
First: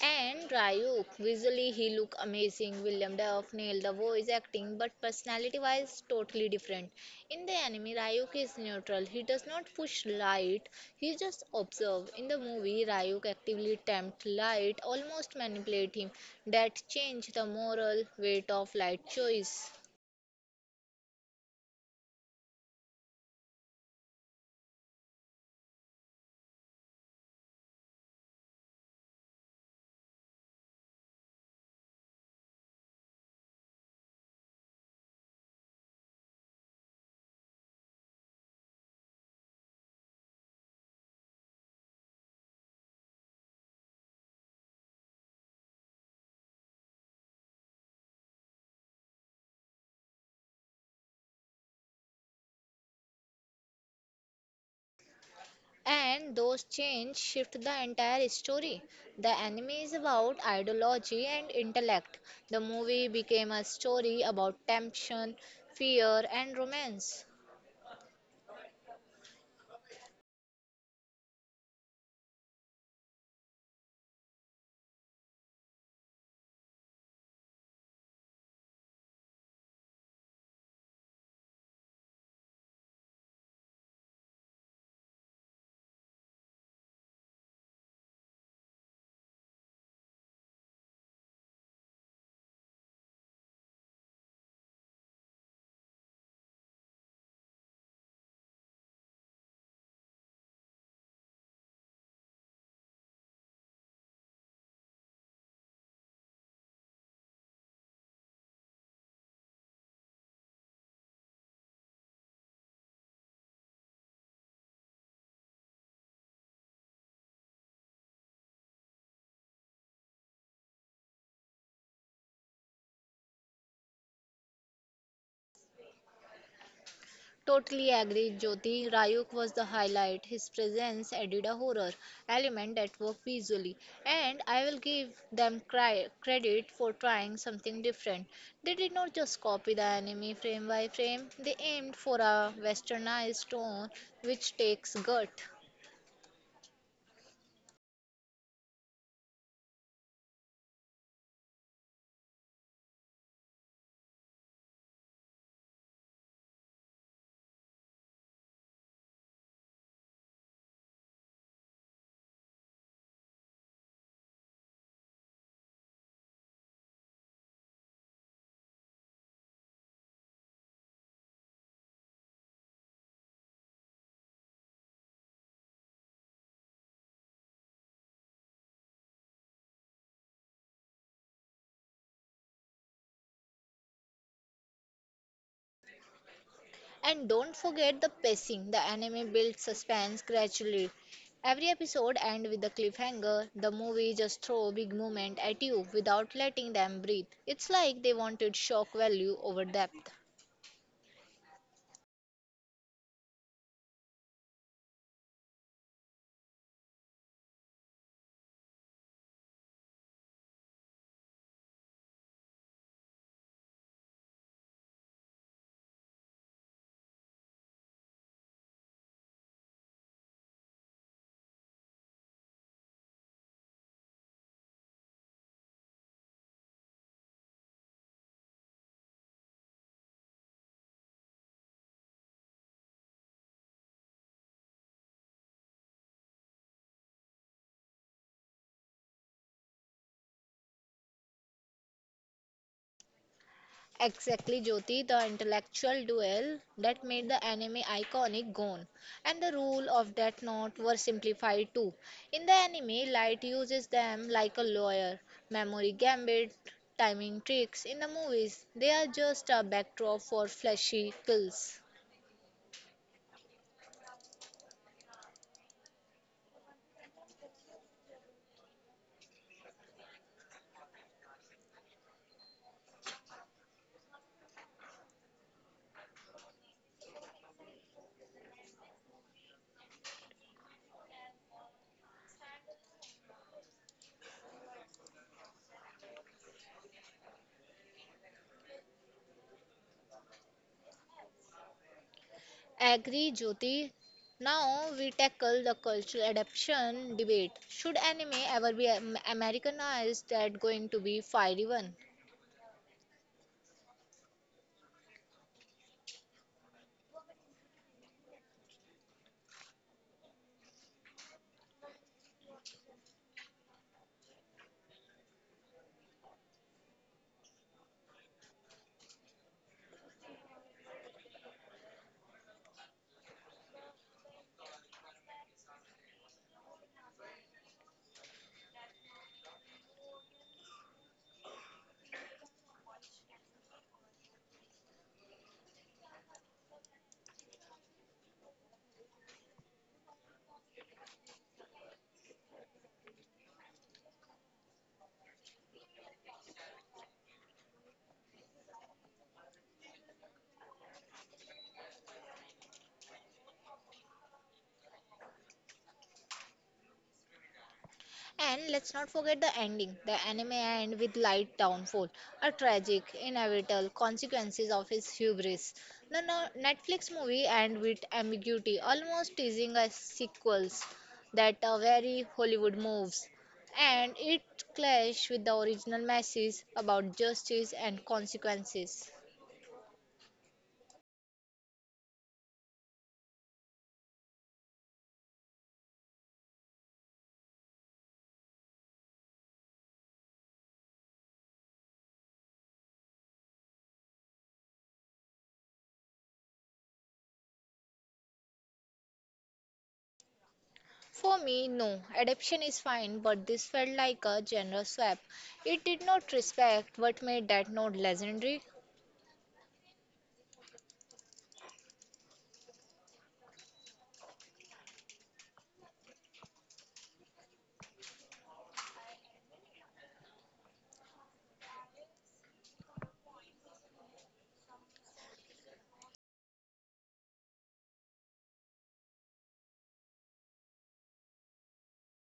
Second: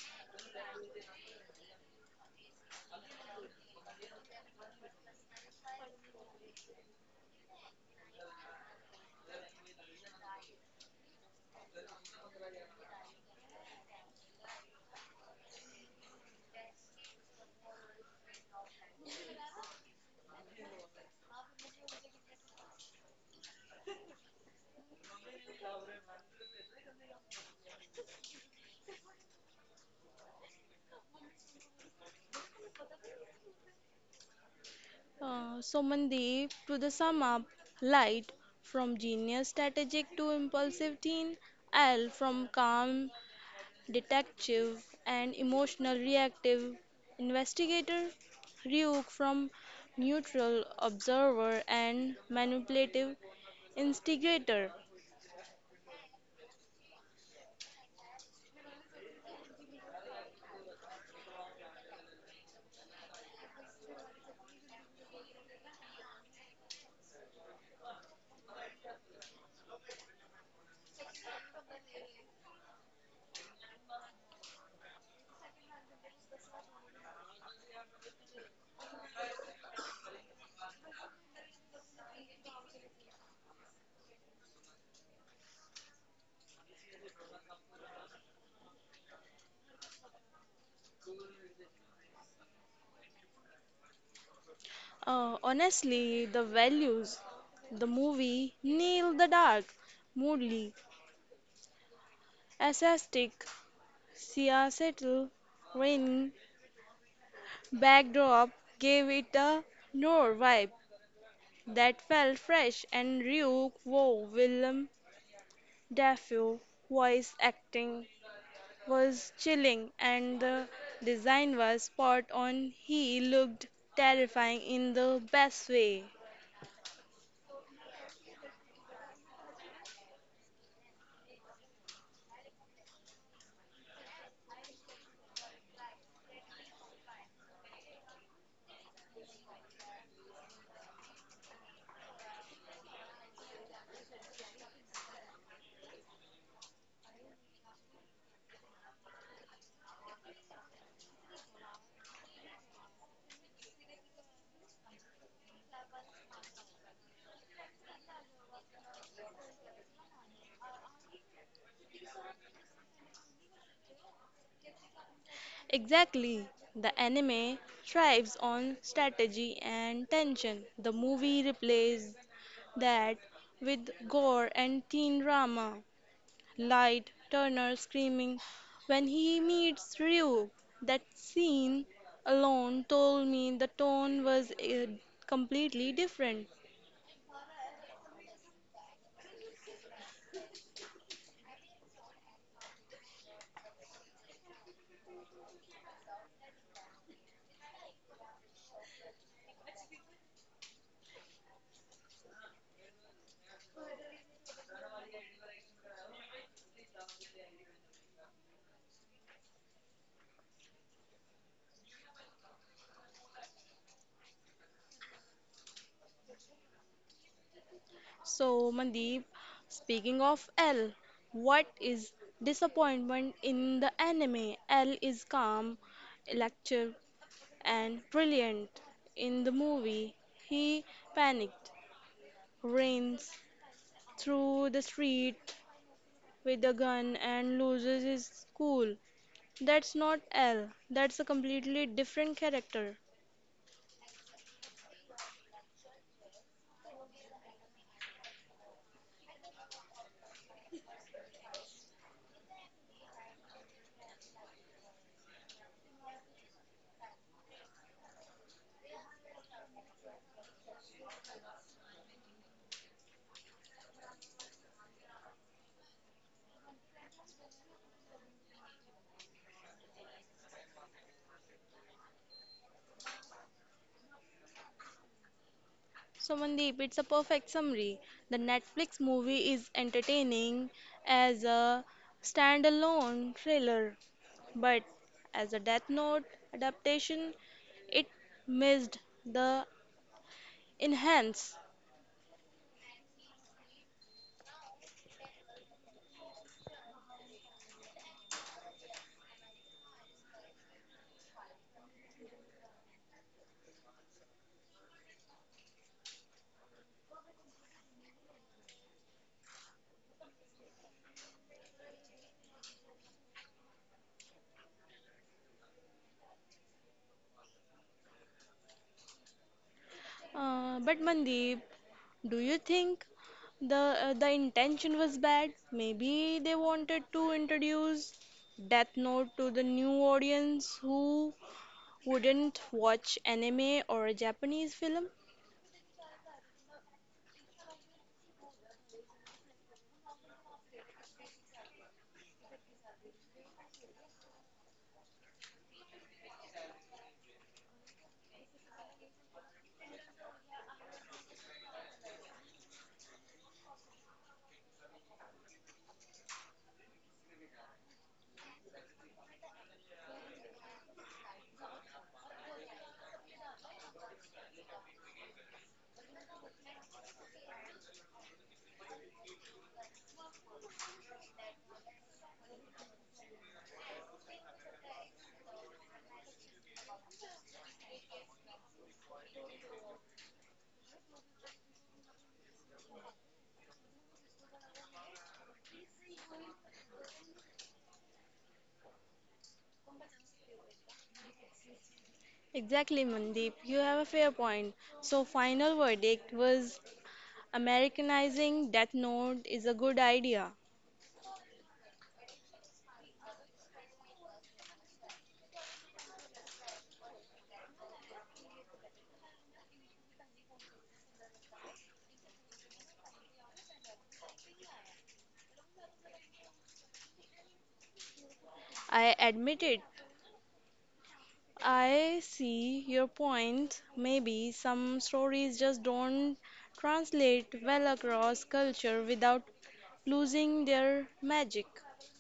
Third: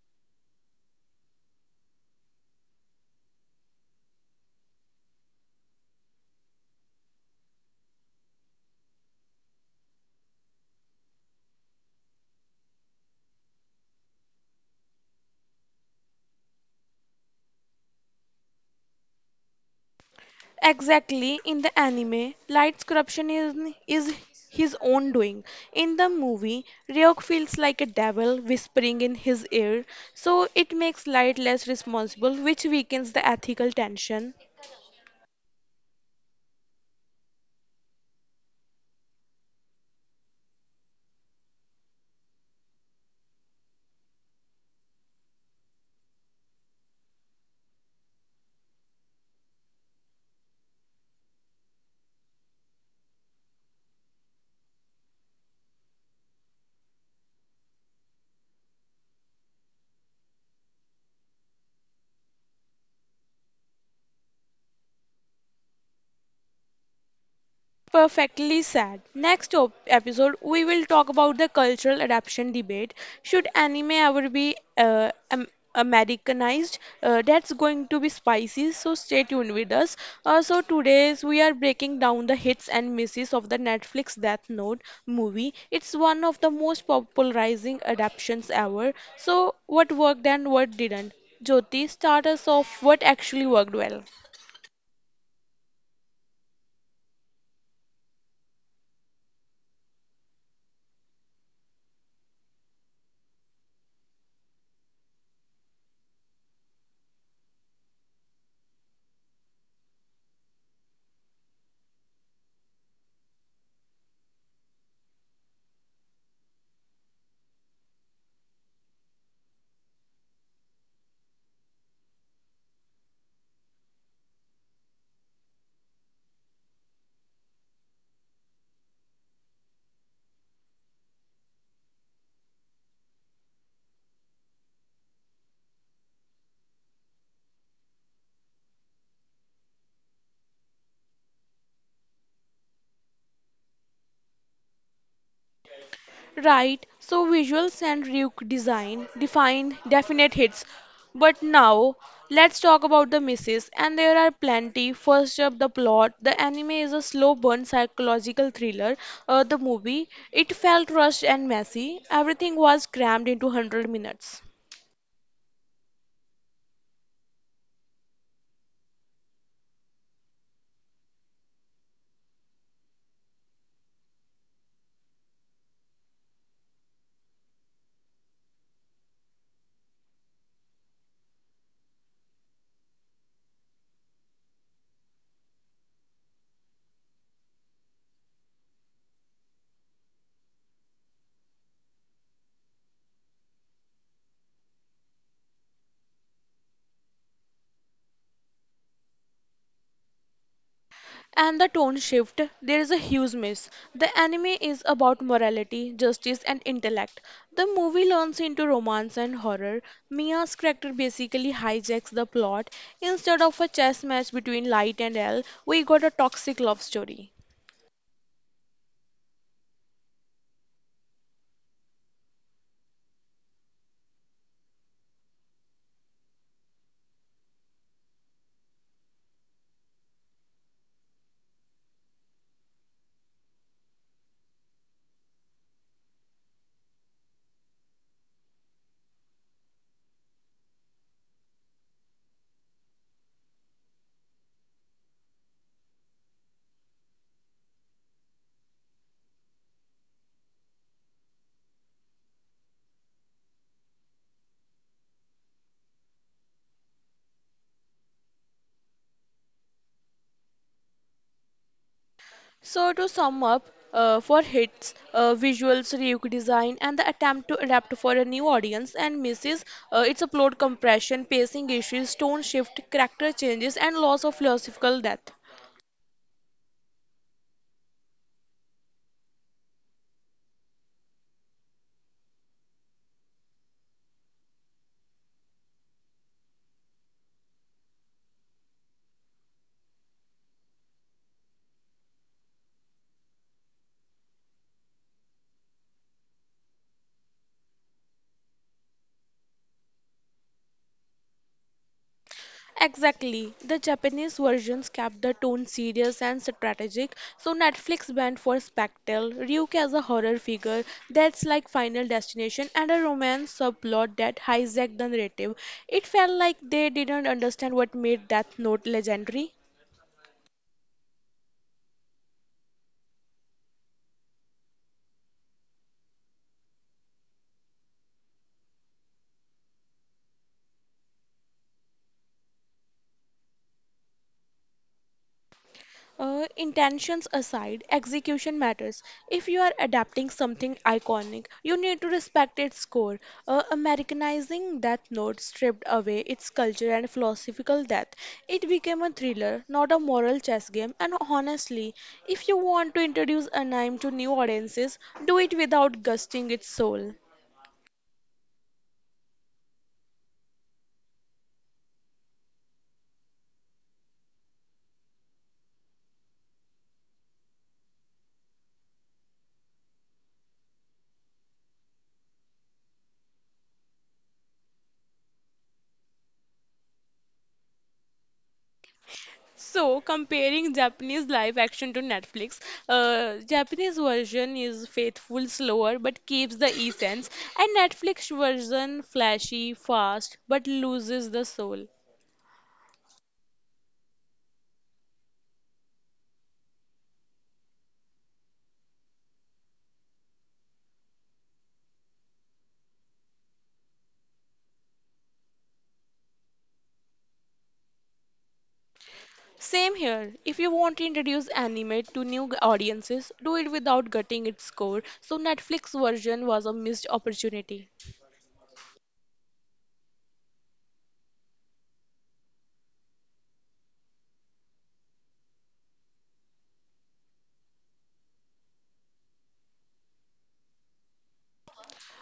B: And Ryuk, visually he look amazing. William Duff nailed the voice acting, but personality-wise, totally different. In the anime, Ryuk is neutral. He does not push light. He just observe. In the movie, Ryuk actively tempt light, almost manipulate him. That change the moral weight of light choice.
A: Exactly, in the anime, is his own doing. In the movie, Ryok feels like a devil whispering in his ear, so it makes Light less responsible, which weakens the ethical tension.
C: So Mandeep, to the sum up, light from genius strategic to impulsive teen, L from calm detective and emotional reactive investigator, Ryuk from neutral observer and manipulative instigator.
B: And those changes shift the entire story. The anime is about ideology and intellect. The movie became a story about temptation, fear, and romance.
A: Perfectly said. Next episode, we will talk about the cultural adaptation debate. Should anime ever be Americanized? That's going to be spicy, so stay tuned with us. So today's we are breaking down the hits and misses of the Netflix Death Note movie. It's one of the most popularizing adaptations ever. So what worked and what didn't? Jyoti, start us off. What actually worked well?
C: Honestly, the values, the movie Neil the Dark, Moodley, Assastic, Sia Settle, backdrop gave it a noir vibe that felt fresh, and Rue Wow Willem Dafoe voice acting was chilling, and the design was spot on. He looked terrifying in the best way.
B: Totally agree, Jyoti. Rayuk was the highlight. His presence added a horror element that worked visually. And I will give them credit for trying something different. They did not just copy the anime frame by frame, they aimed for a westernized tone which takes gut.
A: Right, so visuals and Ryuk design define definite hits. But now, let's talk about the misses, and there are plenty. First up, the plot. The anime is a slow burn psychological thriller. The movie, it felt rushed and messy. Everything was crammed into 100 minutes.
C: Exactly. The anime thrives on strategy and tension. The movie replaces that with gore and teen drama. Light Turner screaming when he meets Ryuk. That scene alone told me the tone was completely different.
B: And don't forget the pacing. The anime builds suspense gradually. Every episode ends with a cliffhanger. The movie just throw big moment at you without letting them breathe. It's like they wanted shock value over depth.
A: And the tone shift, there is a huge miss. The anime is about morality, justice, and intellect. The movie leans into romance and horror. Mia's character basically hijacks the plot. Instead of a chess match between Light and L, we got a toxic love story.
C: So, Mandeep, speaking of L, what is disappointment in the anime? L is calm, electric, and brilliant. In the movie, he panicked, runs through the street with a gun, and loses his cool. That's not L. That's a completely different character.
B: Exactly, Jyoti, the intellectual duel that made the anime iconic Gon, and the rule of that knot were simplified too. In the anime, Light uses them like a lawyer, memory gambit, timing tricks. In the movies, they are just a backdrop for flashy kills.
A: So, to sum up, for hits, visuals, reuk design, and the attempt to adapt for a new audience and misses, it's a plot compression, pacing issues, tone shift, character changes, and loss of philosophical depth.
C: So, Mandeep, it's a perfect summary. The Netflix movie is entertaining as a standalone thriller, but as a Death Note adaptation, it missed the enhance.
B: Agree, Jyoti. Now we tackle the cultural adaptation debate. Should anime ever be Americanized? That going to be fiery one.
A: Exactly. The Japanese versions kept the tone serious and strategic, so Netflix went for Spectre, Ryuk as a horror figure that's like Final Destination, and a romance subplot that hijacked the narrative. It felt like they didn't understand what made Death Note legendary.
C: But Mandeep, do you think the the intention was bad? Maybe they wanted to introduce Death Note to the new audience who wouldn't watch anime or a Japanese film?
A: Intentions aside, execution matters. If you are adapting something iconic, you need to respect its core. Americanizing Death Note stripped away its culture and philosophical depth. It became a thriller, not a moral chess game. And honestly, if you want to introduce anime to new audiences, do it without gusting its soul.
B: And let's not forget the ending. The anime end with Light downfall, a tragic, inevitable consequences of his hubris. The Netflix movie end with ambiguity, almost teasing a sequels that are very Hollywood moves, and it clash with the original message about justice and consequences.
A: So, comparing Japanese live action to Netflix, Japanese version is faithful, slower, but keeps the essence, and Netflix version flashy, fast, but loses the soul.
C: Exactly, Mandeep. You have a fair point. So, final verdict was Americanizing Death Note is a good idea.
B: For me, no, adaptation is fine, but this felt like a genre swap. It did not respect what made that note legendary.
A: Same here. If you want to introduce anime to new audiences, do it without gutting its core. So Netflix version was a missed opportunity.
C: I admit it. I see your point. Maybe some stories just don't translate well across culture without losing their magic.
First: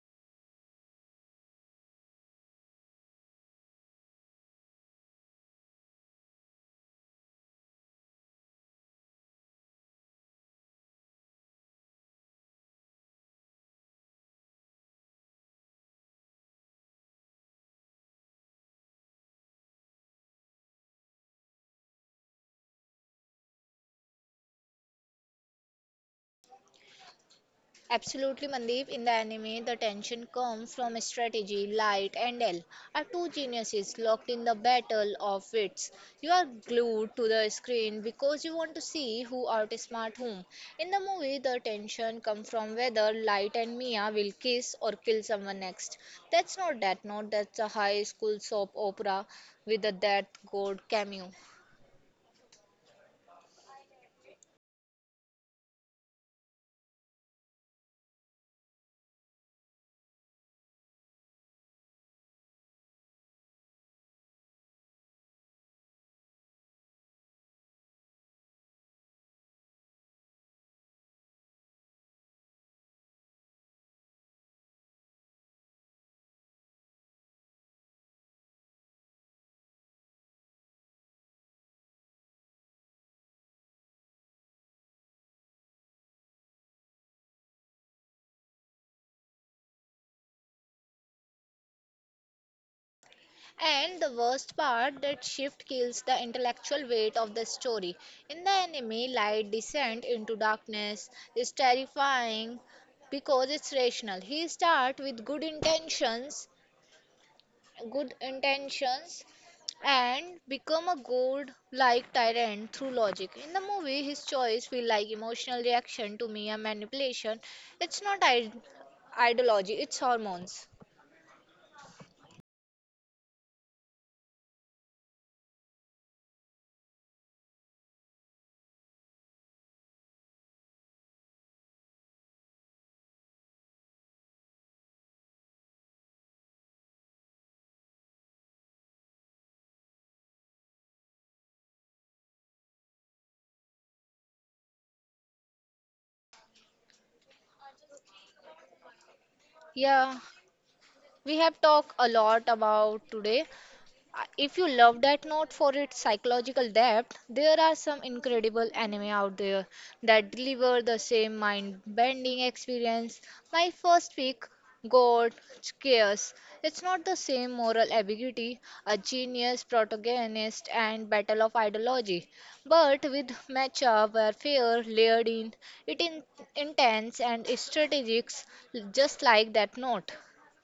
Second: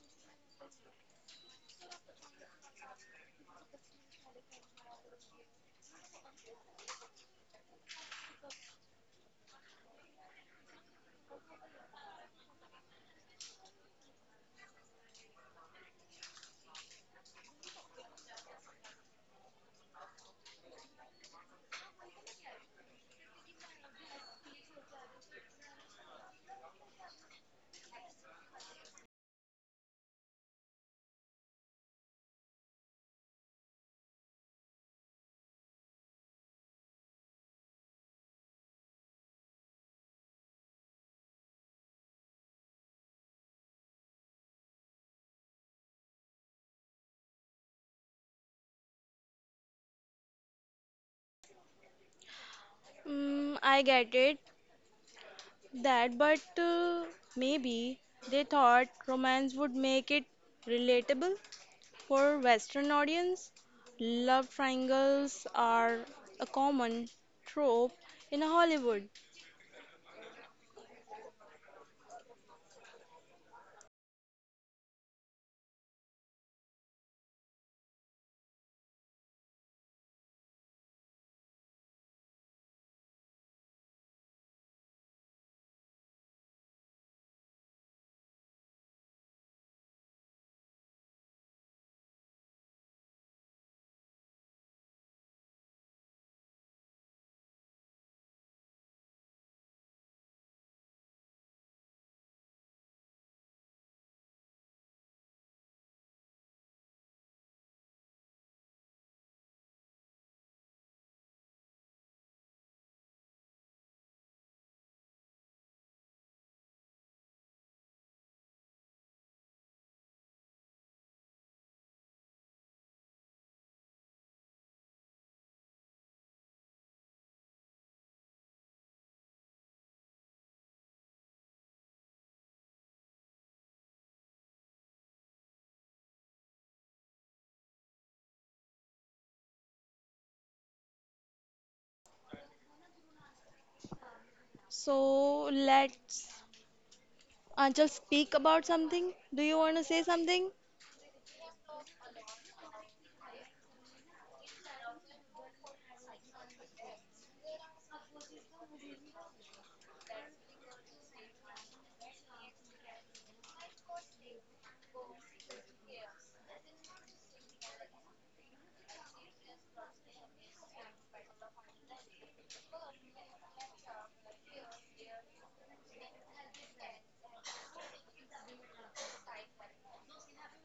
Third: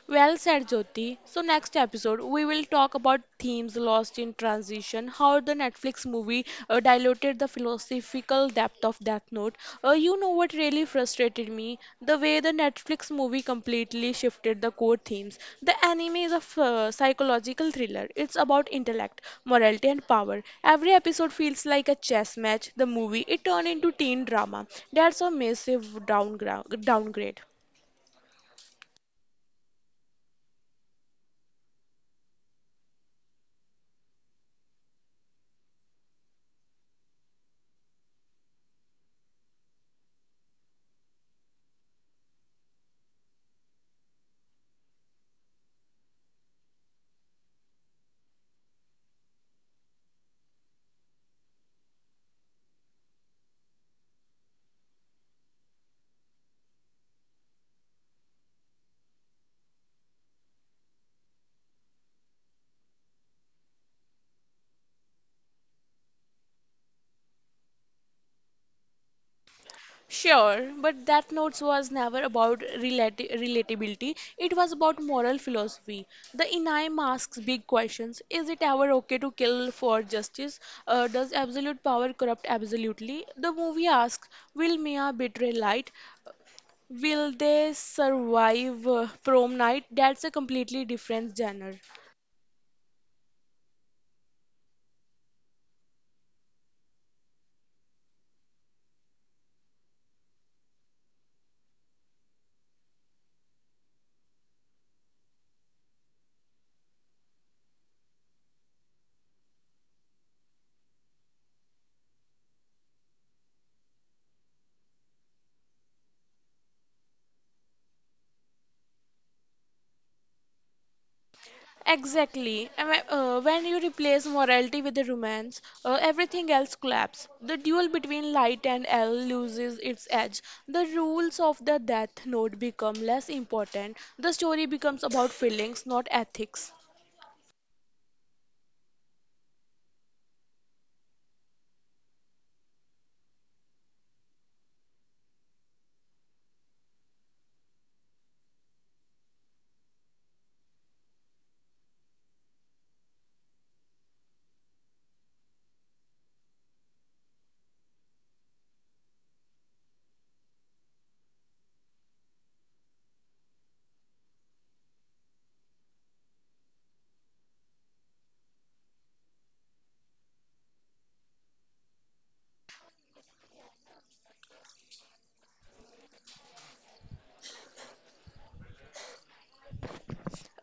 A: Well said, Jyoti. So, next episode, we will talk about themes lost in transition, how the Netflix movie diluted the philosophical depth of Death Note. You know what really frustrated me? The way the Netflix movie completely shifted the core themes. The anime is a psychological thriller, it's about intellect, morality, and power. Every episode feels like a chess match. The movie, it turned into teen drama. That's a massive downgrade.
B: Absolutely, Mandeep. In the anime, the tension comes from strategy. Light and L are two geniuses locked in the battle of wits. You are glued to the screen because you want to see who outsmart whom. In the movie, the tension comes from whether Light and Mia will kiss or kill someone next. That's not that note, that's a high school soap opera with a death god cameo.
C: Mm, I get it. That, but Maybe they thought romance would make it relatable for Western audience. Love triangles are a common trope in Hollywood.
A: Sure, but that notes was never about relatability. It was about moral philosophy. The Inayam asks big questions. Is it ever okay to kill for justice? Does absolute power corrupt absolutely? The movie asks, will Mia betray light? Will they survive prom night? That's a completely different genre.
B: And the worst part, that shift kills the intellectual weight of the story. In the anime, light descent into darkness is terrifying because it's rational. He start with good intentions, and become a god-like tyrant through logic. In the movie, his choice feel like emotional reaction to mere manipulation. It's not id- ideology, it's hormones.
A: Exactly. When you replace morality with the romance, everything else collapses. The duel between light and L loses its edge. The rules of the death note become less important. The story becomes about feelings, not ethics.
C: So let's Anchal speak about something. Do you want to say
B: Yeah,
C: something?
B: we have talked a lot about today. If you love that note for its psychological depth, there are some incredible anime out there that deliver the same mind-bending experience. My first pick, God, Chaos. It's not the same moral ambiguity, a genius protagonist, and battle of ideology, but with matchup warfare layered in, it in intense and strategic, just like that note.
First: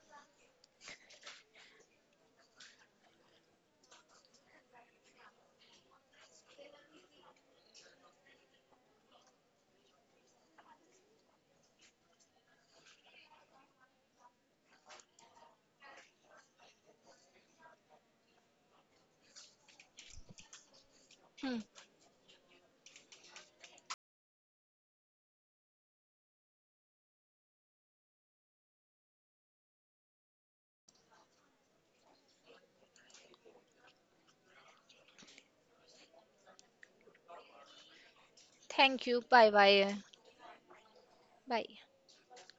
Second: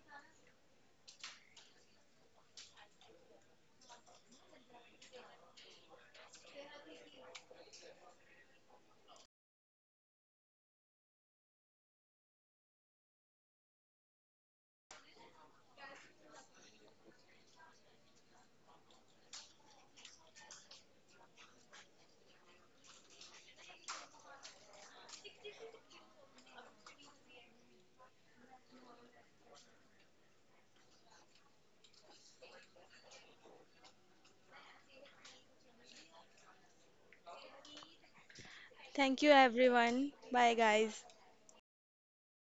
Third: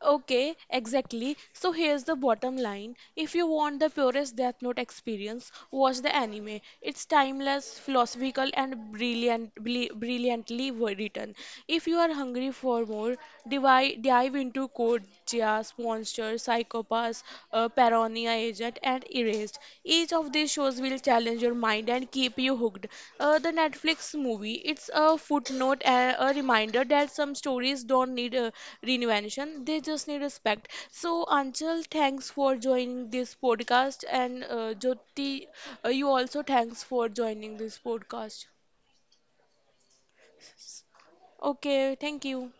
A: Okay, exactly. So here's the bottom line. If you want the purest Death Note experience, watch the anime. It's timeless, philosophical, and brilliantly written. If you are hungry for more, dive into Code Geass, Monsters, Psychopaths, Paranoia Agent, and Erased. Each of these shows will challenge your
B: Hmm.
A: mind and keep you hooked. The Netflix movie, it's a footnote, a reminder that some stories don't need reinvention, they just need respect. So, Anchal, thanks for joining this podcast, and Jyoti, you also thanks for joining this podcast.
B: Thank you.
C: Thank you,
B: Bye bye.
C: everyone. Bye, guys.
B: Bye.
A: Okay, thank you.